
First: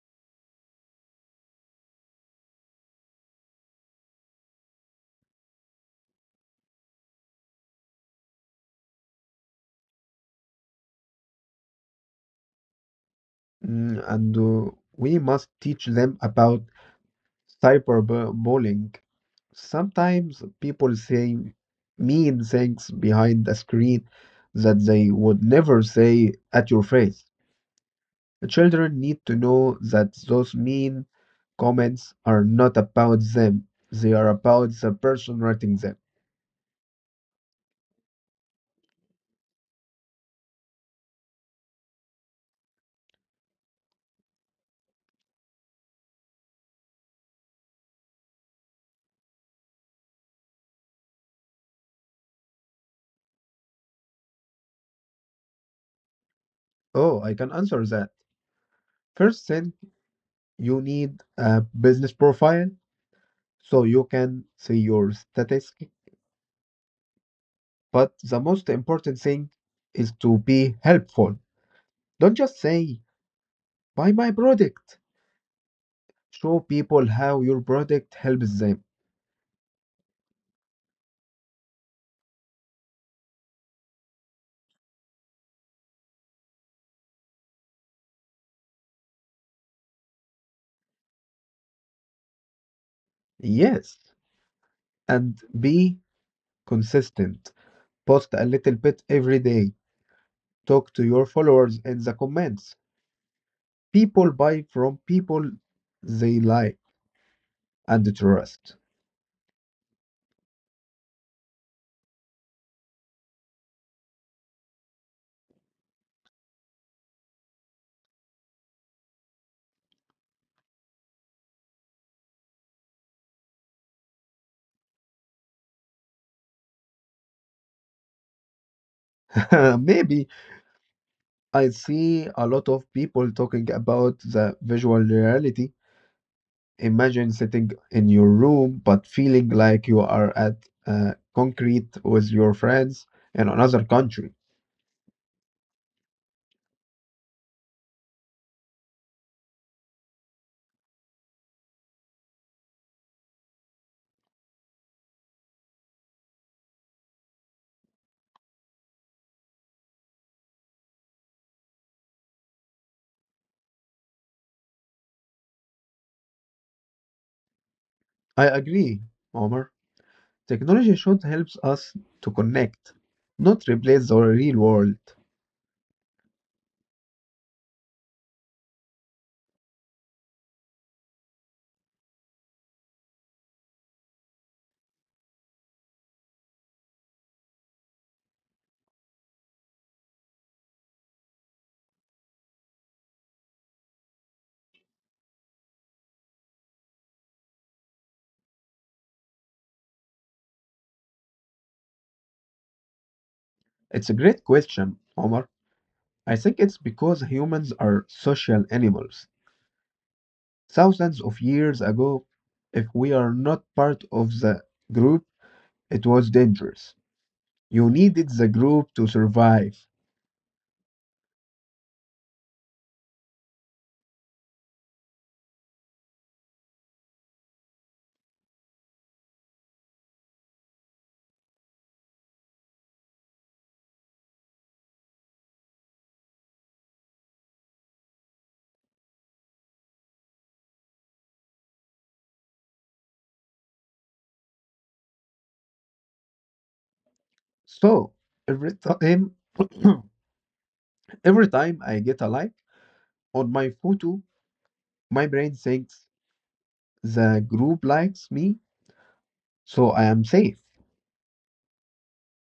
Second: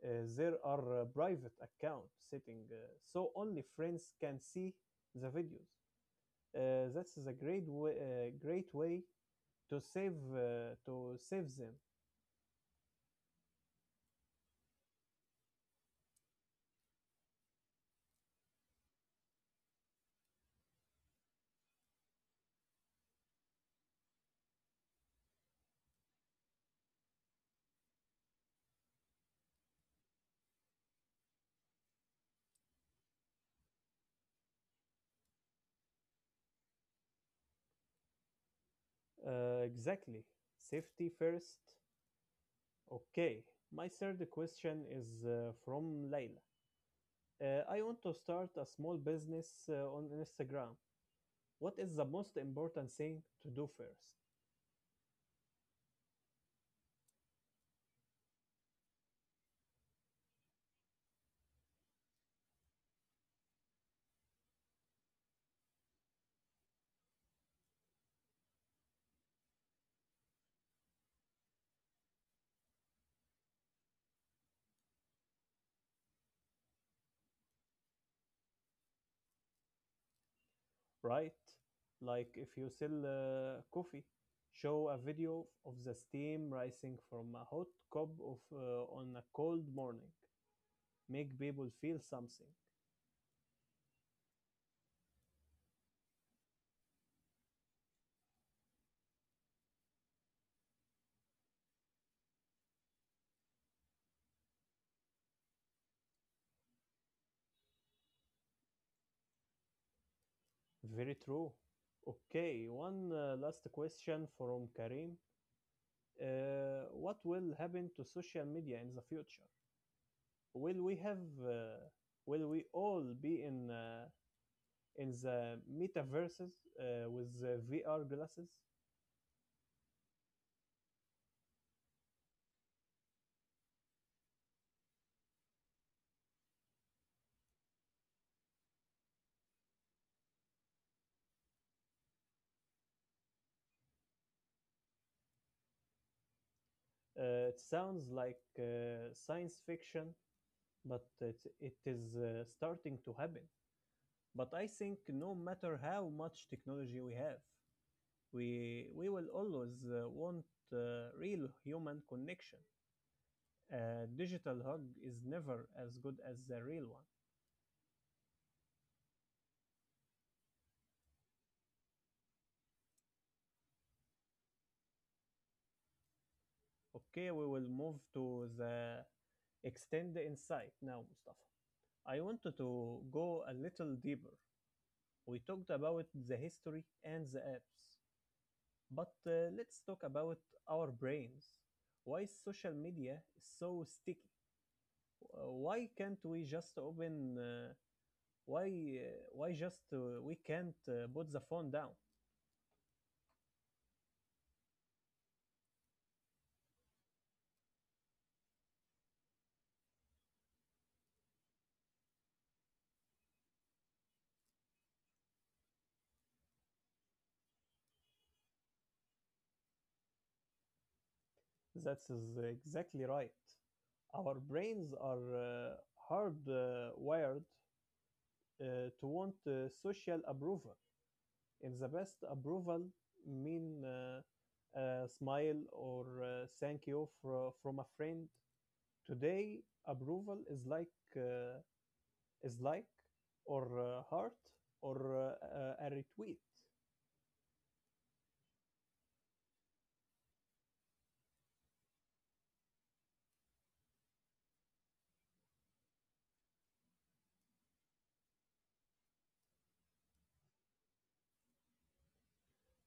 Speaker 1: uh, there are private account setting, so only friends can see the videos. That is a great way, Great way to save them.
Speaker 2: And we must teach them about cyberbullying. Sometimes people say mean things behind the screen that they would never say at your face. Children need to know that those mean comments are not about them, they are about the person writing them.
Speaker 1: Exactly, safety first. Okay, my third question is from Layla. I want to start a small business on Instagram. What is the most important thing to do first?
Speaker 2: Oh, I can answer that. First thing, you need a business profile so you can see your status. But the most important thing is to be helpful. Don't just say, buy my product. Show people how your product helps them.
Speaker 1: Right? Like if you sell coffee, show a video of the steam rising from a hot cup of on a cold morning. Make people feel something.
Speaker 2: Yes. And be consistent. Post a little bit every day. Talk to your followers in the comments. People buy from people they like and trust.
Speaker 1: Very true. Okay, one last question from Karim. What will happen to social media in the future? Will we have? Will we all be in the metaverses with the VR glasses?
Speaker 2: (laughs) Maybe. I see a lot of people talking about the visual reality. Imagine sitting in your room but feeling like you are at concrete with your friends in another country.
Speaker 1: It sounds like science fiction, but it is starting to happen. But I think no matter how much technology we have, we will always want real human connection. A digital hug is never as good as the real one.
Speaker 2: I agree, Omar. Technology should help us to connect, not replace the real world.
Speaker 1: Okay, we will move to the extend the insight now, Mustafa. I wanted to go a little deeper. We talked about the history and the apps, but let's talk about our brains. Why is social media is so sticky? Why can't we just open? Why why just we can't put the phone down?
Speaker 2: It's a great question, Omar. I think it's because humans are social animals. Thousands of years ago, if we are not part of the group, it was dangerous. You needed the group to survive.
Speaker 1: That is exactly right. Our brains are hardwired wired, to want social approval. In the best approval mean a smile or thank you from a friend. Today, approval is uh, is like or a heart or a retweet.
Speaker 2: So every time, (coughs) (clears throat) every time I get a like on my photo, my brain thinks the group likes me, so I am safe.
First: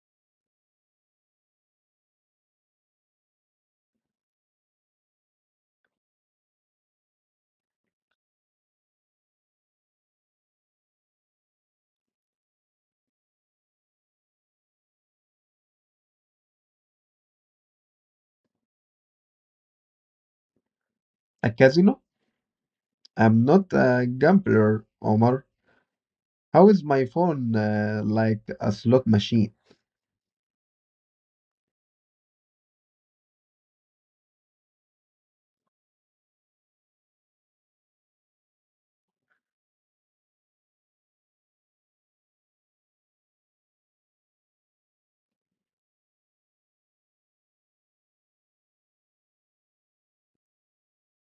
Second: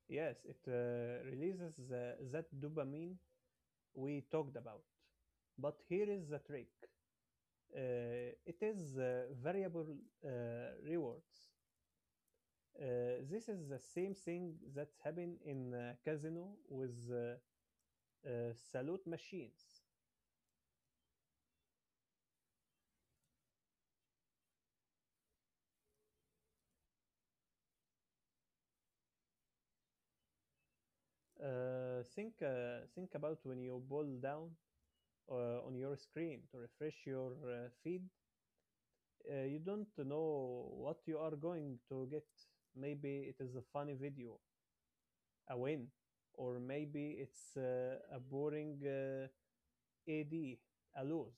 Speaker 1: Yes, it releases that dopamine we talked about. But here is the trick. Uh, it is variable uh, rewards. This is the same thing that's happened in casino with salute machines.
Speaker 2: A casino? I'm not a gambler, Omar. How is my phone like a slot machine?
Speaker 1: Think about when you pull down on your screen to refresh your feed. You don't know what you are going to get. Maybe it is a funny video, a win, or maybe it's a boring ad, a lose,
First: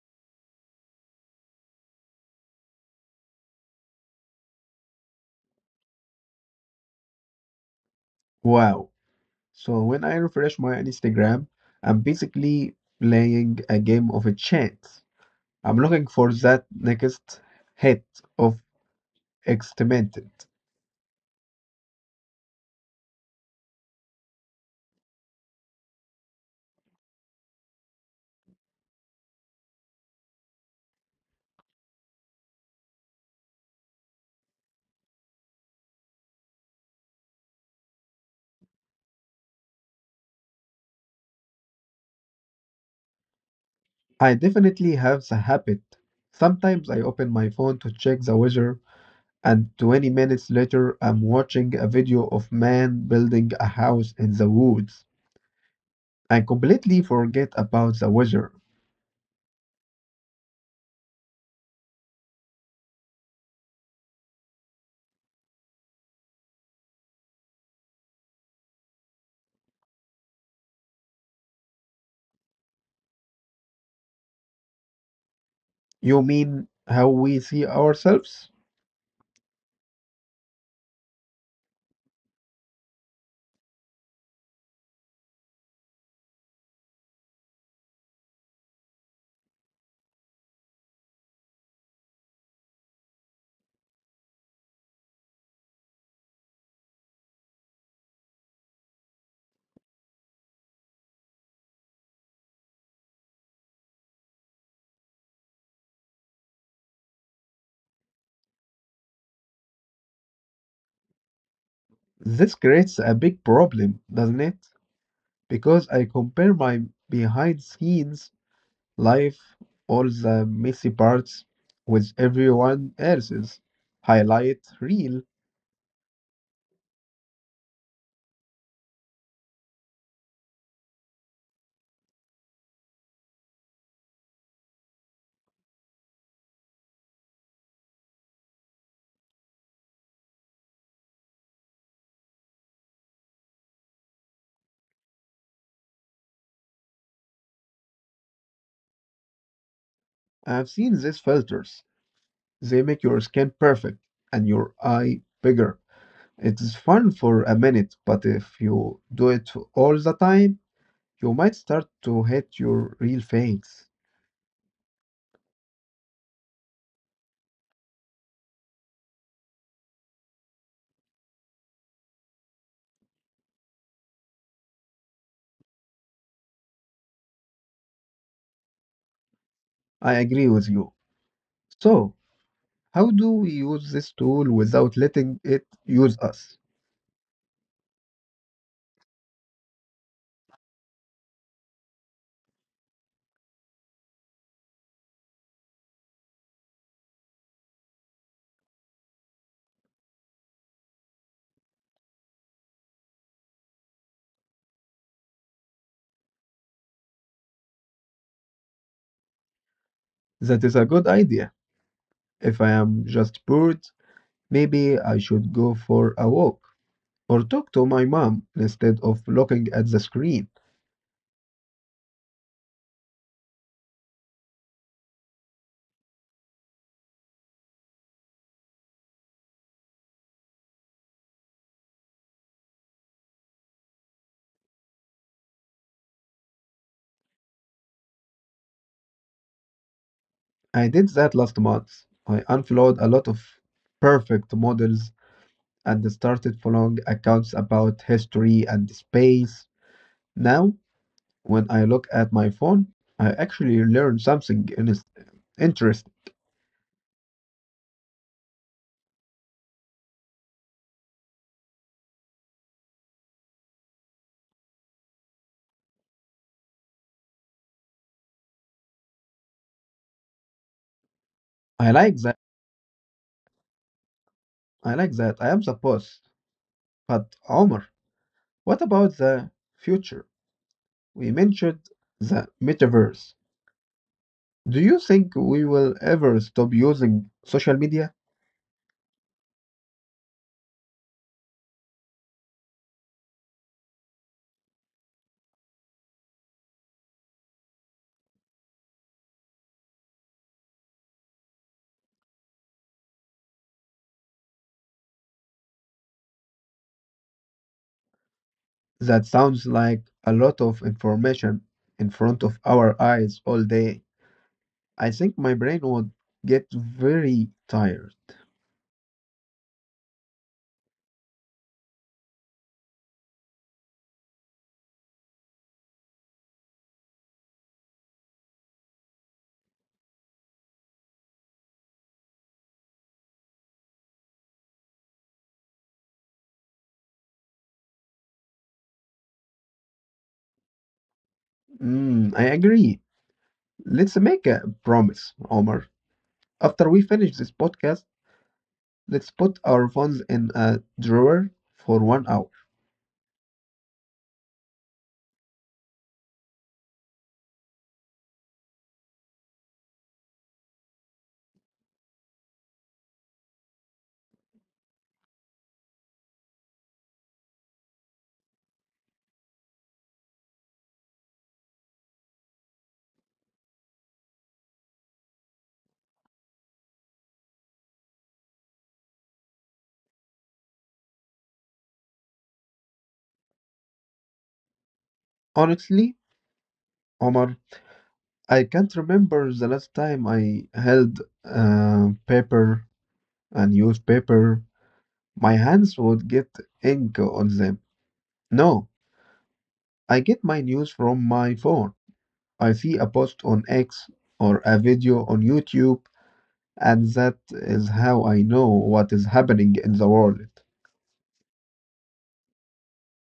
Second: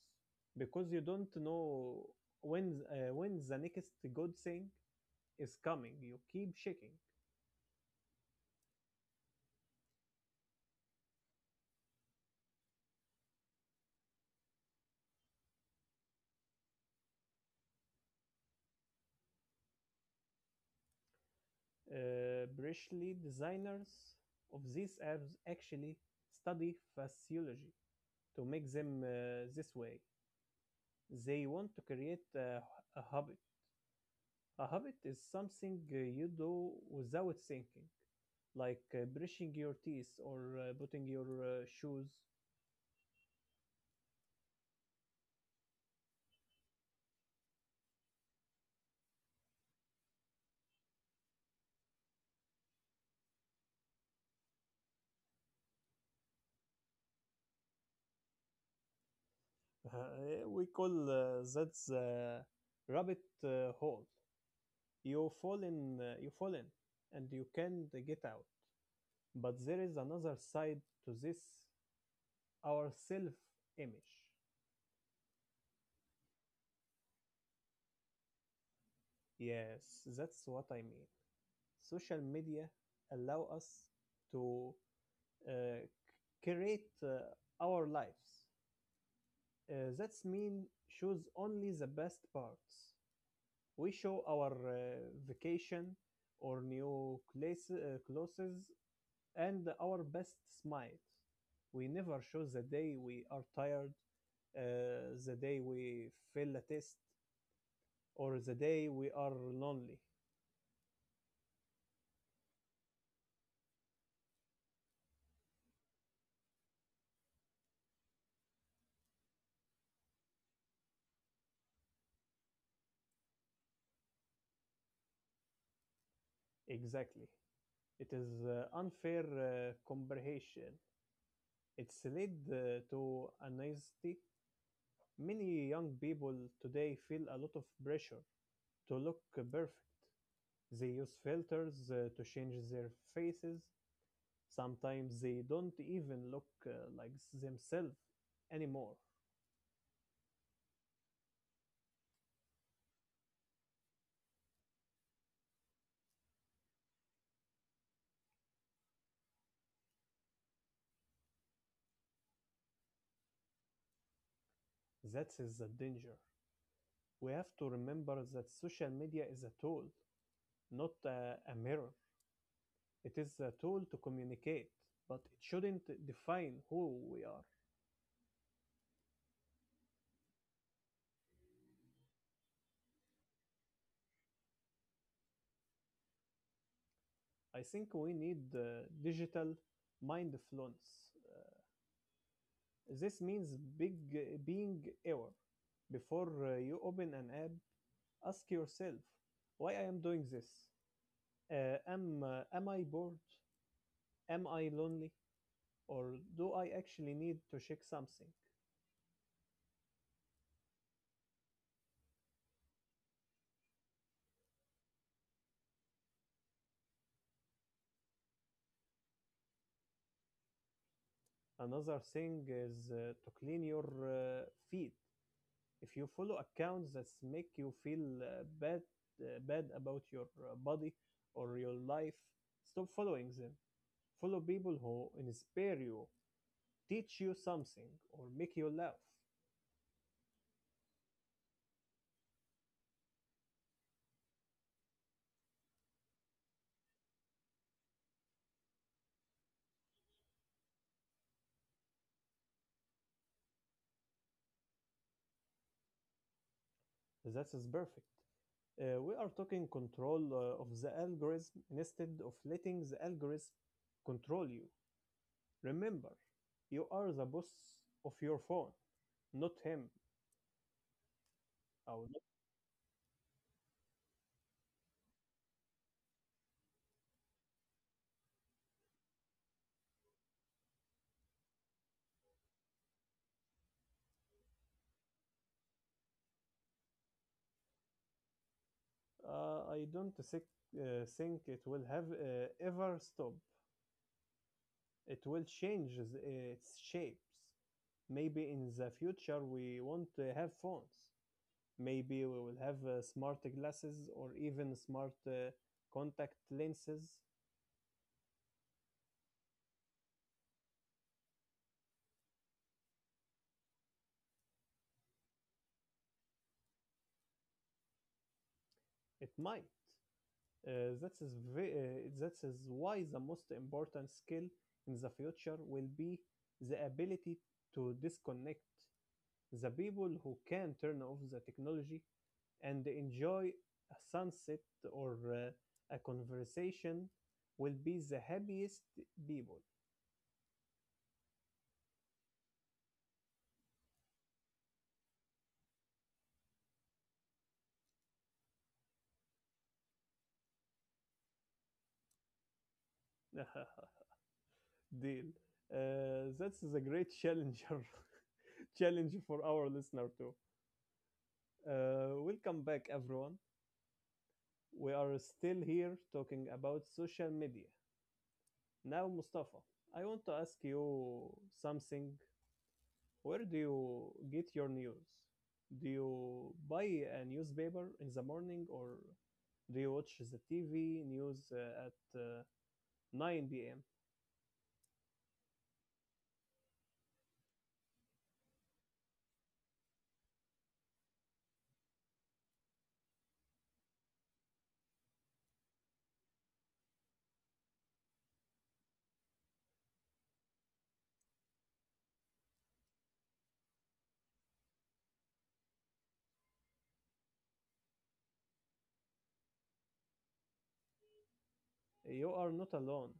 Speaker 1: because you don't know when the next good thing is coming. You keep shaking.
Speaker 2: Wow. So when I refresh my Instagram, I'm basically playing a game of a chance. I'm looking for that next hit of exterminated.
Speaker 1: Brishly designers of these apps actually study physiology to make them this way. They want to create a habit. A habit is something you do without thinking, like brushing your teeth or putting your shoes.
Speaker 2: I definitely have the habit. Sometimes I open my phone to check the weather, and 20 minutes later, I'm watching a video of man building a house in the woods. I completely forget about the weather.
Speaker 1: (laughs) We call that the rabbit hole. You fall in, and you can't get out. But there is another side to this our self-image.
Speaker 2: You mean how we see ourselves?
Speaker 1: Yes, that's what I mean. Social media allow us to uh, create our lives. That's mean shows only the best parts. We show our vacation or new place, clothes and our best smile. We never show the day we are tired, the day we fail a test, or the day we are lonely.
Speaker 2: This creates a big problem, doesn't it? Because I compare my behind scenes life, all the messy parts, with everyone else's highlight reel.
Speaker 1: Exactly. It is unfair comparison. It's led to anxiety. Many young people today feel a lot of pressure to look perfect. They use filters to change their faces. Sometimes they don't even look like themselves anymore.
Speaker 2: I've seen these filters. They make your skin perfect and your eye bigger. It is fun for a minute, but if you do it all the time, you might start to hate your real face.
Speaker 1: That is the danger. We have to remember that social media is a tool, not a mirror. It is a tool to communicate, but it shouldn't define who we are.
Speaker 2: I agree with you. So, how do we use this tool without letting it use us?
Speaker 1: I think we need digital mindfulness. This means being aware. Before you open an app, ask yourself, why I am doing this? Am I bored? Am I lonely or do I actually need to check something?
Speaker 2: That is a good idea. If I am just bored, maybe I should go for a walk, or talk to my mom instead of looking at the screen.
Speaker 1: Another thing is to clean your feed. If you follow accounts that make you feel bad about your body or your life, stop following them. Follow people who inspire you, teach you something, or make you laugh.
Speaker 2: I did that last month. I unfollowed a lot of perfect models and started following accounts about history and space. Now, when I look at my phone, I actually learn something interesting.
Speaker 1: That is perfect. We are talking control of the algorithm instead of letting the algorithm control you. Remember, you are the boss of your phone, not him.
Speaker 2: I
Speaker 1: Or
Speaker 2: like that. I like that. I am the boss. But Omar, what about the future? We mentioned the metaverse. Do you think we will ever stop using social media?
Speaker 1: not. Uh, I don't think, uh, think it will have ever stop. It will change its shapes. Maybe in the future we won't have phones. Maybe we will have smart glasses or even smart contact lenses.
Speaker 2: That sounds like a lot of information in front of our eyes all day. I think my brain would get very tired.
Speaker 1: It might. That is why the most important skill in the future will be the ability to disconnect. The people who can turn off the technology and enjoy a sunset or a conversation will be the happiest people.
Speaker 2: Mm, I agree. Let's make a promise, Omar. After we finish this podcast, let's put our phones in a drawer for 1 hour.
Speaker 1: (laughs) Deal. That's a great challenger (laughs) challenge for our listener too. Welcome back everyone. We are still here talking about social media. Now, Mustafa, I want to ask you something. Where do you get your news? Do you buy a newspaper in the morning or do you watch the TV news at 9 p.m.?
Speaker 2: Honestly, Omar, I can't remember the last time I held paper, a newspaper. My hands would get ink on them. No, I get my news from my phone. I see a post on X or a video on YouTube, and that is how I know what is happening in the world.
Speaker 1: You are not alone.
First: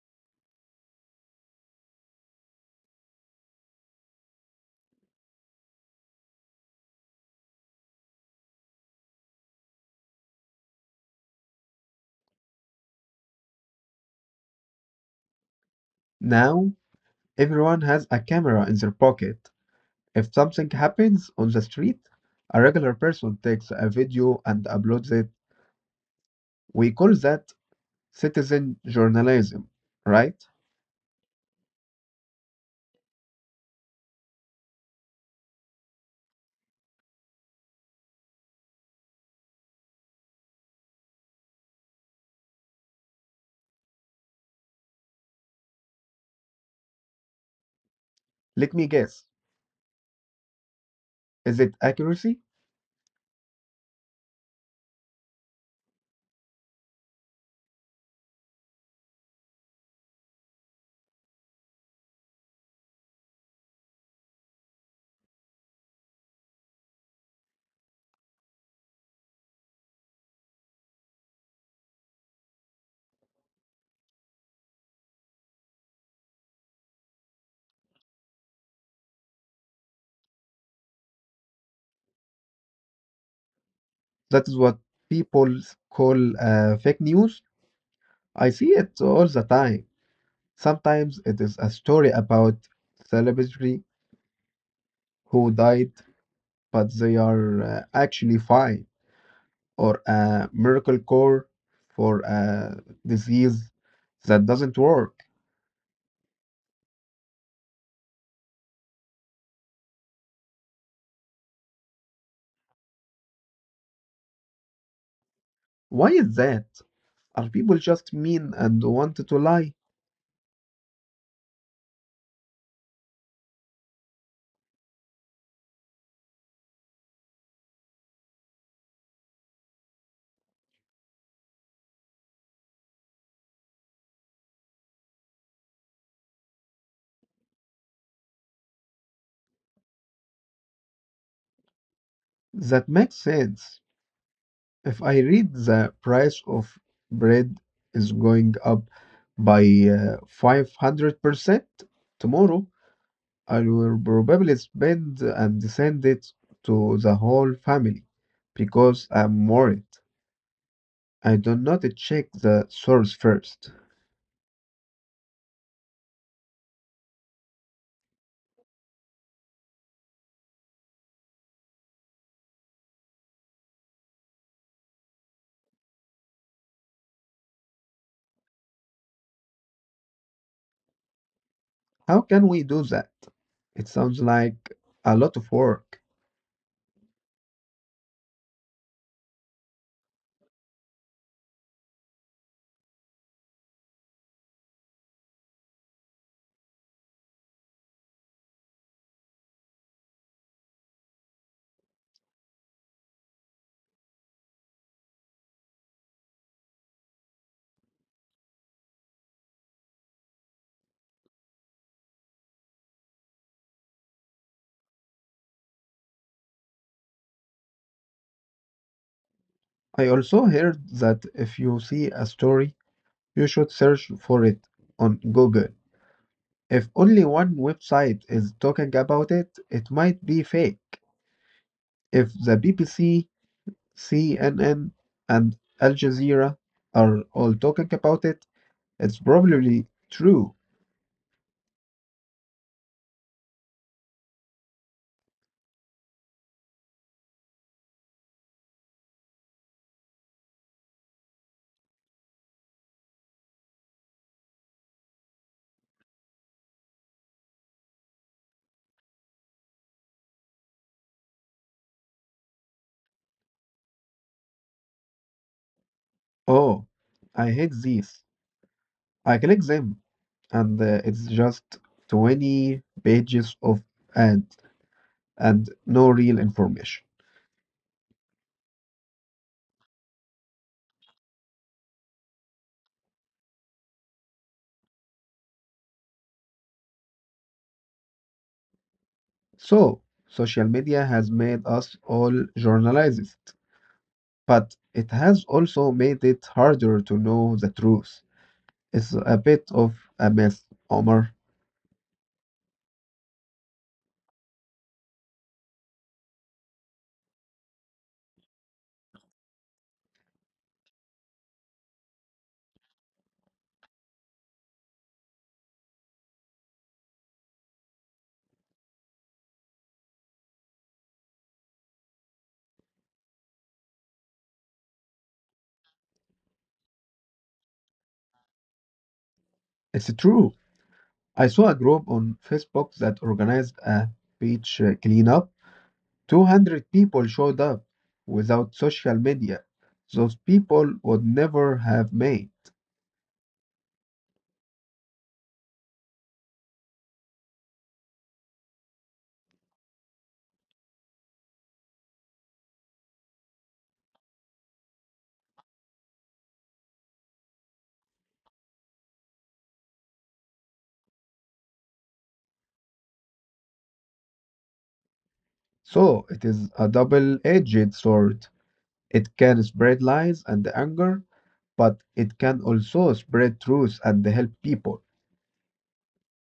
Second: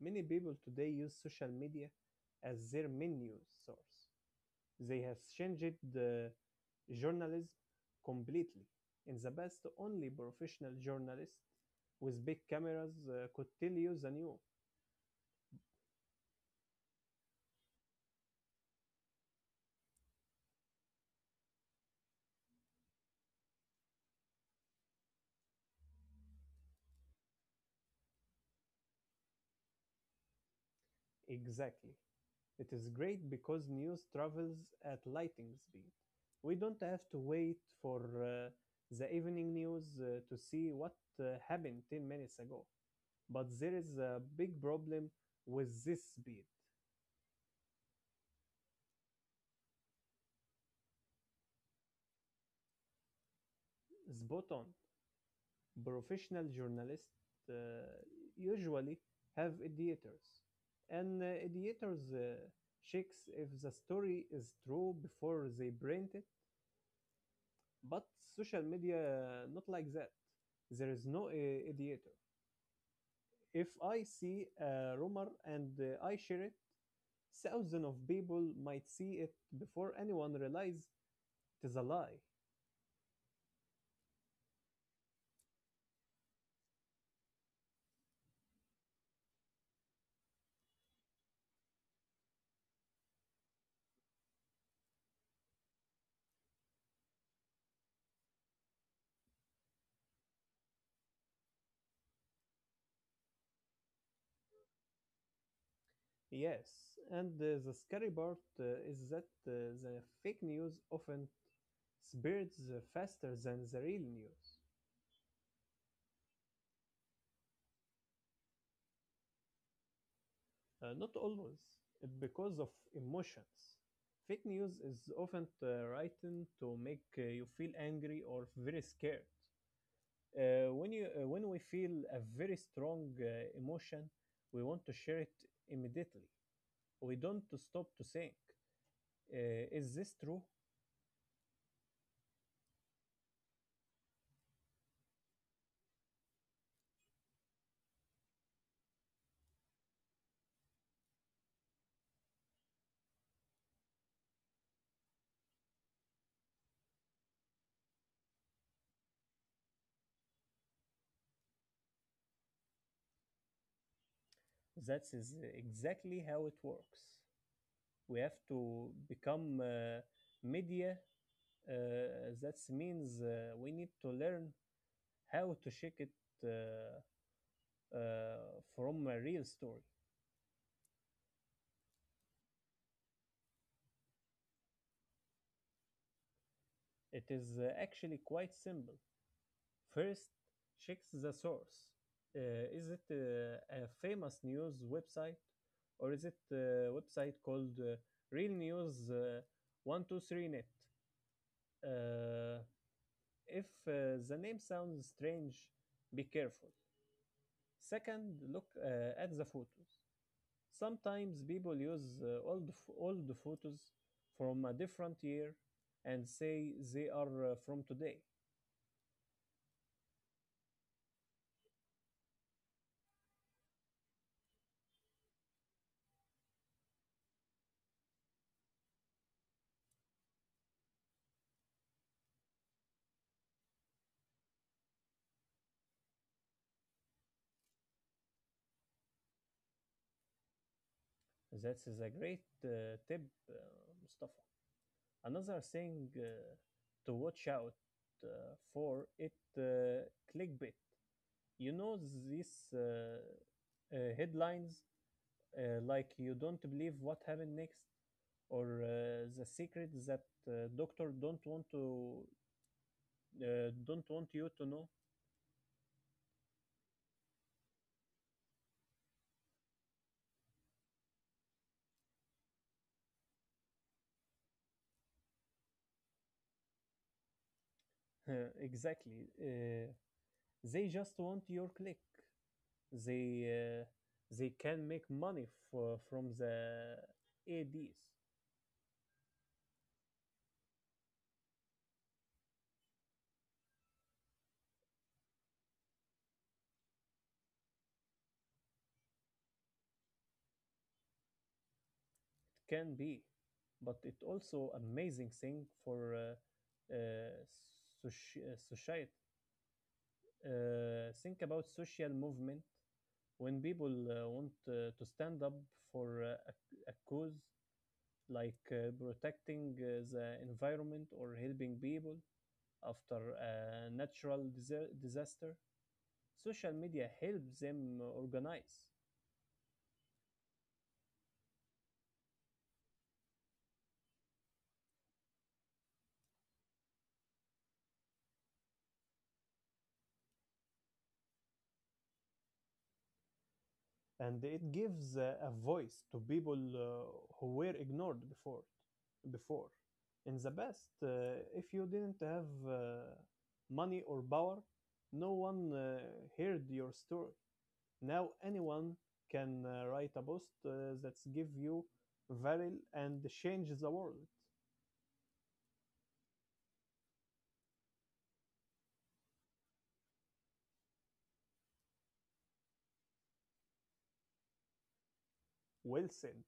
Speaker 1: Many people today use social media as their main news source. They have changed the journalism completely. In the past, only professional journalists with big cameras could tell you the news.
Speaker 2: Now, everyone has a camera in their pocket. If something happens on the street, a regular person takes a video and uploads it. We call that citizen journalism, right?
Speaker 1: Exactly. It is great because news travels at lightning speed. We don't have to wait for the evening news to see what happened 10 minutes ago. But there is a big problem with this speed.
Speaker 2: Let me guess. Is it accuracy?
Speaker 1: Spot on. Professional journalists uh, usually have editors, and editors checks if the story is true before they print it. But social media not like that. There is no editor. If I see a rumor and I share it, thousands of people might see it before anyone realizes it is a lie.
Speaker 2: That is what people call fake news. I see it all the time. Sometimes it is a story about celebrity who died, but they are actually fine, or a miracle cure for a disease that doesn't work.
Speaker 1: Yes, and the scary part is that the fake news often Spirits faster than the real news.
Speaker 2: Why is that? Are people just mean and want to lie?
Speaker 1: Not always, because of emotions. Fake news is often written to make you feel angry or very scared. When we feel a very strong emotion, we want to share it immediately. We don't to stop to think, is this true?
Speaker 2: That makes sense. If I read the price of bread is going up by 500% tomorrow, I will probably spend and send it to the whole family because I'm worried. I do not check the source first.
Speaker 1: That is exactly how it works. We have to become media. That means we need to learn how to check it uh, uh, from a real story.
Speaker 2: How can we do that? It sounds like a lot of work.
Speaker 1: It is actually quite simple. First, check the source. Is it a famous news website or is it a website called Real News 123net? Uh, if the name sounds strange, be careful. Second, look at the photos. Sometimes people use old photos from a different year and say they are from today.
Speaker 2: I also heard that if you see a story, you should search for it on Google. If only one website is talking about it, it might be fake. If the BBC, CNN, and Al Jazeera are all talking about it, it's probably true.
Speaker 1: That is a great tip, uh, Mustafa. Another thing to watch out uh, for it uh, clickbait. You know these headlines like "You don't believe what happened next" or "The secret that doctor don't want to don't want you to know."
Speaker 2: Oh, I hate these. I click them and it's just 20 pages of ads and no real information.
Speaker 1: (laughs) Exactly. They just want your click. They uh, they can make money from the ads. It
Speaker 2: So, social media has made us all journalists, but it has also made it harder to know the truth. It's a bit of a mess, Omar.
Speaker 1: can be, but it also amazing thing for uh, society. Think about social movement when people want to stand up for a cause like protecting the environment or helping people after a natural disaster, social media helps them organize.
Speaker 2: It's true. I saw a group on Facebook that organized a beach cleanup. 200 people showed up without social media. Those people would never have made.
Speaker 1: And it gives a voice to people who were ignored before in the past. Uh, if you didn't have money or power, no one heard your story. Now anyone can write a post that gives you viral and changes the world.
Speaker 2: So it is a double-edged sword. It can spread lies and anger, but it can also spread truth and help people.
Speaker 1: Well said.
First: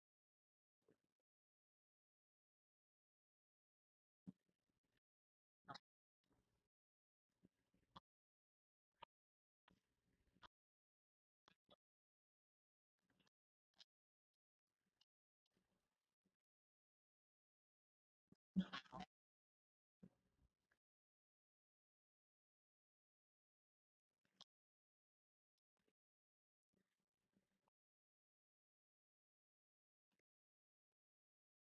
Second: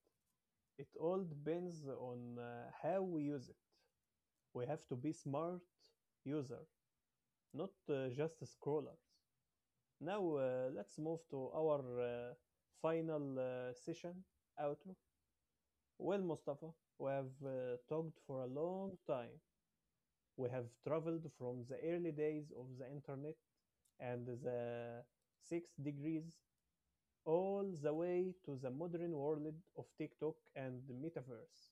Speaker 1: It all depends on how we use it. We have to be smart user, not just scrollers. Now let's move to our final session, Outro. Well, Mustafa, we have talked for a long time. We have traveled from the early days of the internet and the six degrees all the way to the modern world of TikTok and the metaverse.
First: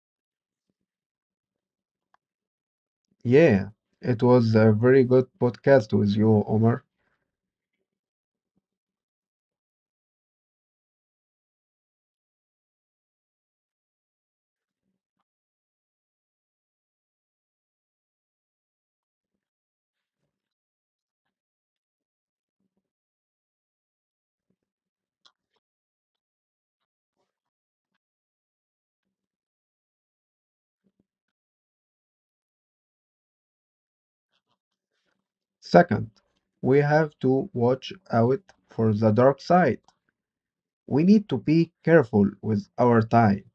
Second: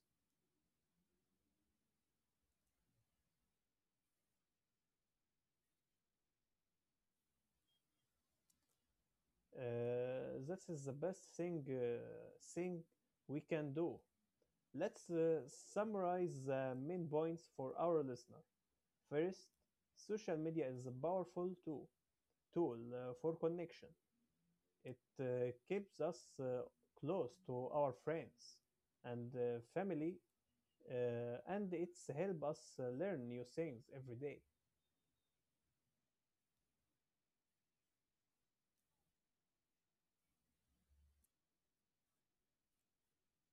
Speaker 2: Yeah, it was a very good podcast with you, Omar.
Speaker 1: This is the best thing we can do. Let's summarize the main points for our listener. First, social media is a powerful tool for connection. It keeps us close to our friends and family, and it's help us learn new things every day.
Speaker 2: Second, we have to watch out for the dark side. We need to be careful with our time,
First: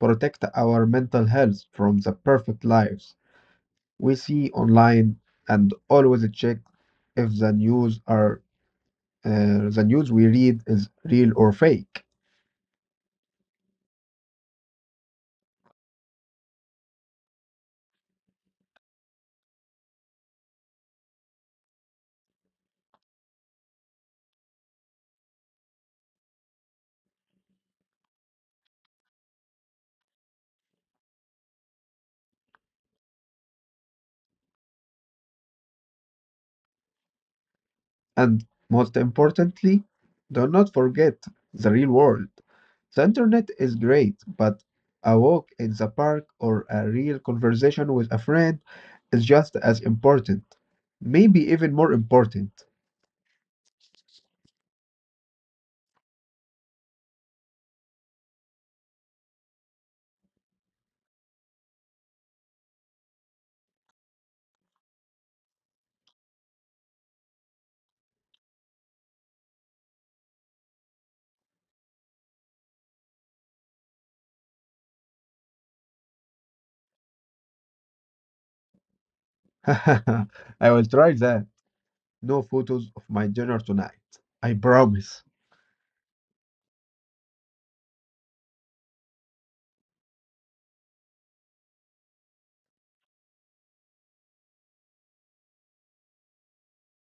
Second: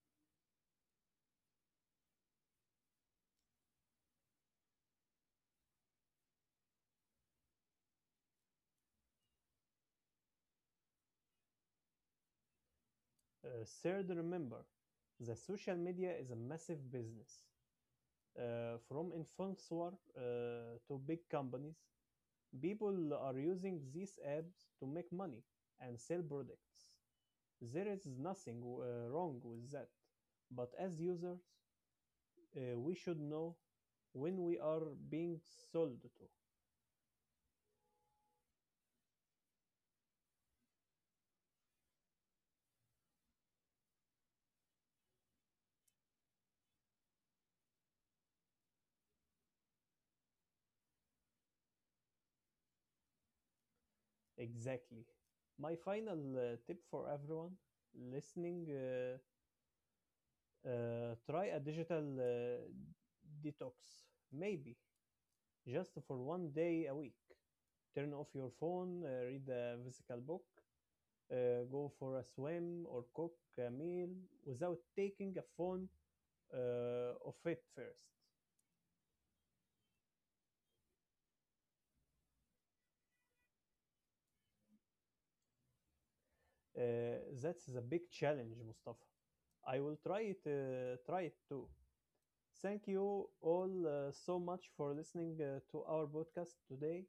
Speaker 2: protect our mental health from the perfect lives we see online, and always check if the news are the news we read is real or fake.
Speaker 1: Third, remember, the social media is a massive business, from influencers to big companies. People are using these apps to make money and sell products. There is nothing wrong with that, but as users, we should know when we are being sold to.
Speaker 2: And most importantly, do not forget the real world. The internet is great, but a walk in the park or a real conversation with a friend is just as important, maybe even more important.
Speaker 1: Exactly. My final tip for everyone listening, try a digital detox. Maybe just for one day a week. Turn off your phone, read a physical book, go for a swim, or cook a meal without taking a phone off it first.
Speaker 2: (laughs) I will try that. No photos of my dinner tonight. I promise.
Speaker 1: That's a big challenge, Mustafa. I will try it, too. Thank you all so much for listening to our podcast today.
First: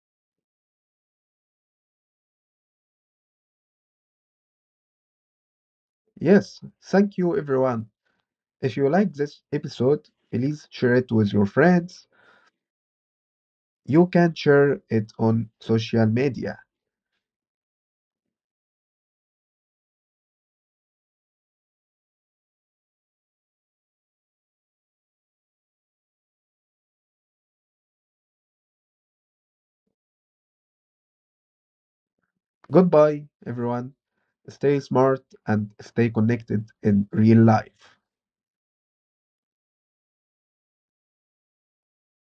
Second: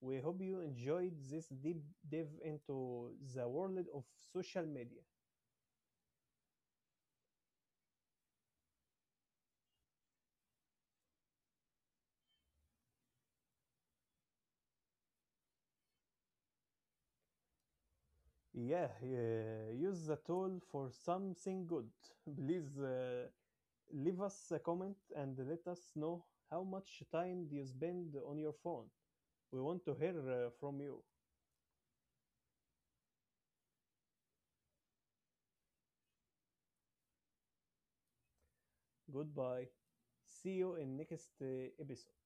Speaker 1: We hope you enjoyed this deep dive into the world of social media.
Speaker 2: Yes, thank you everyone. If you like this episode, please share it with your friends. You can share it on social media.
Speaker 1: Yeah, yeah, use the tool for something good. (laughs) Please leave us a comment and let us know how much time do you spend on your phone. We want to hear from you.
Speaker 2: Goodbye, everyone. Stay smart and stay connected in real life.
Speaker 1: Goodbye. See you in next episode.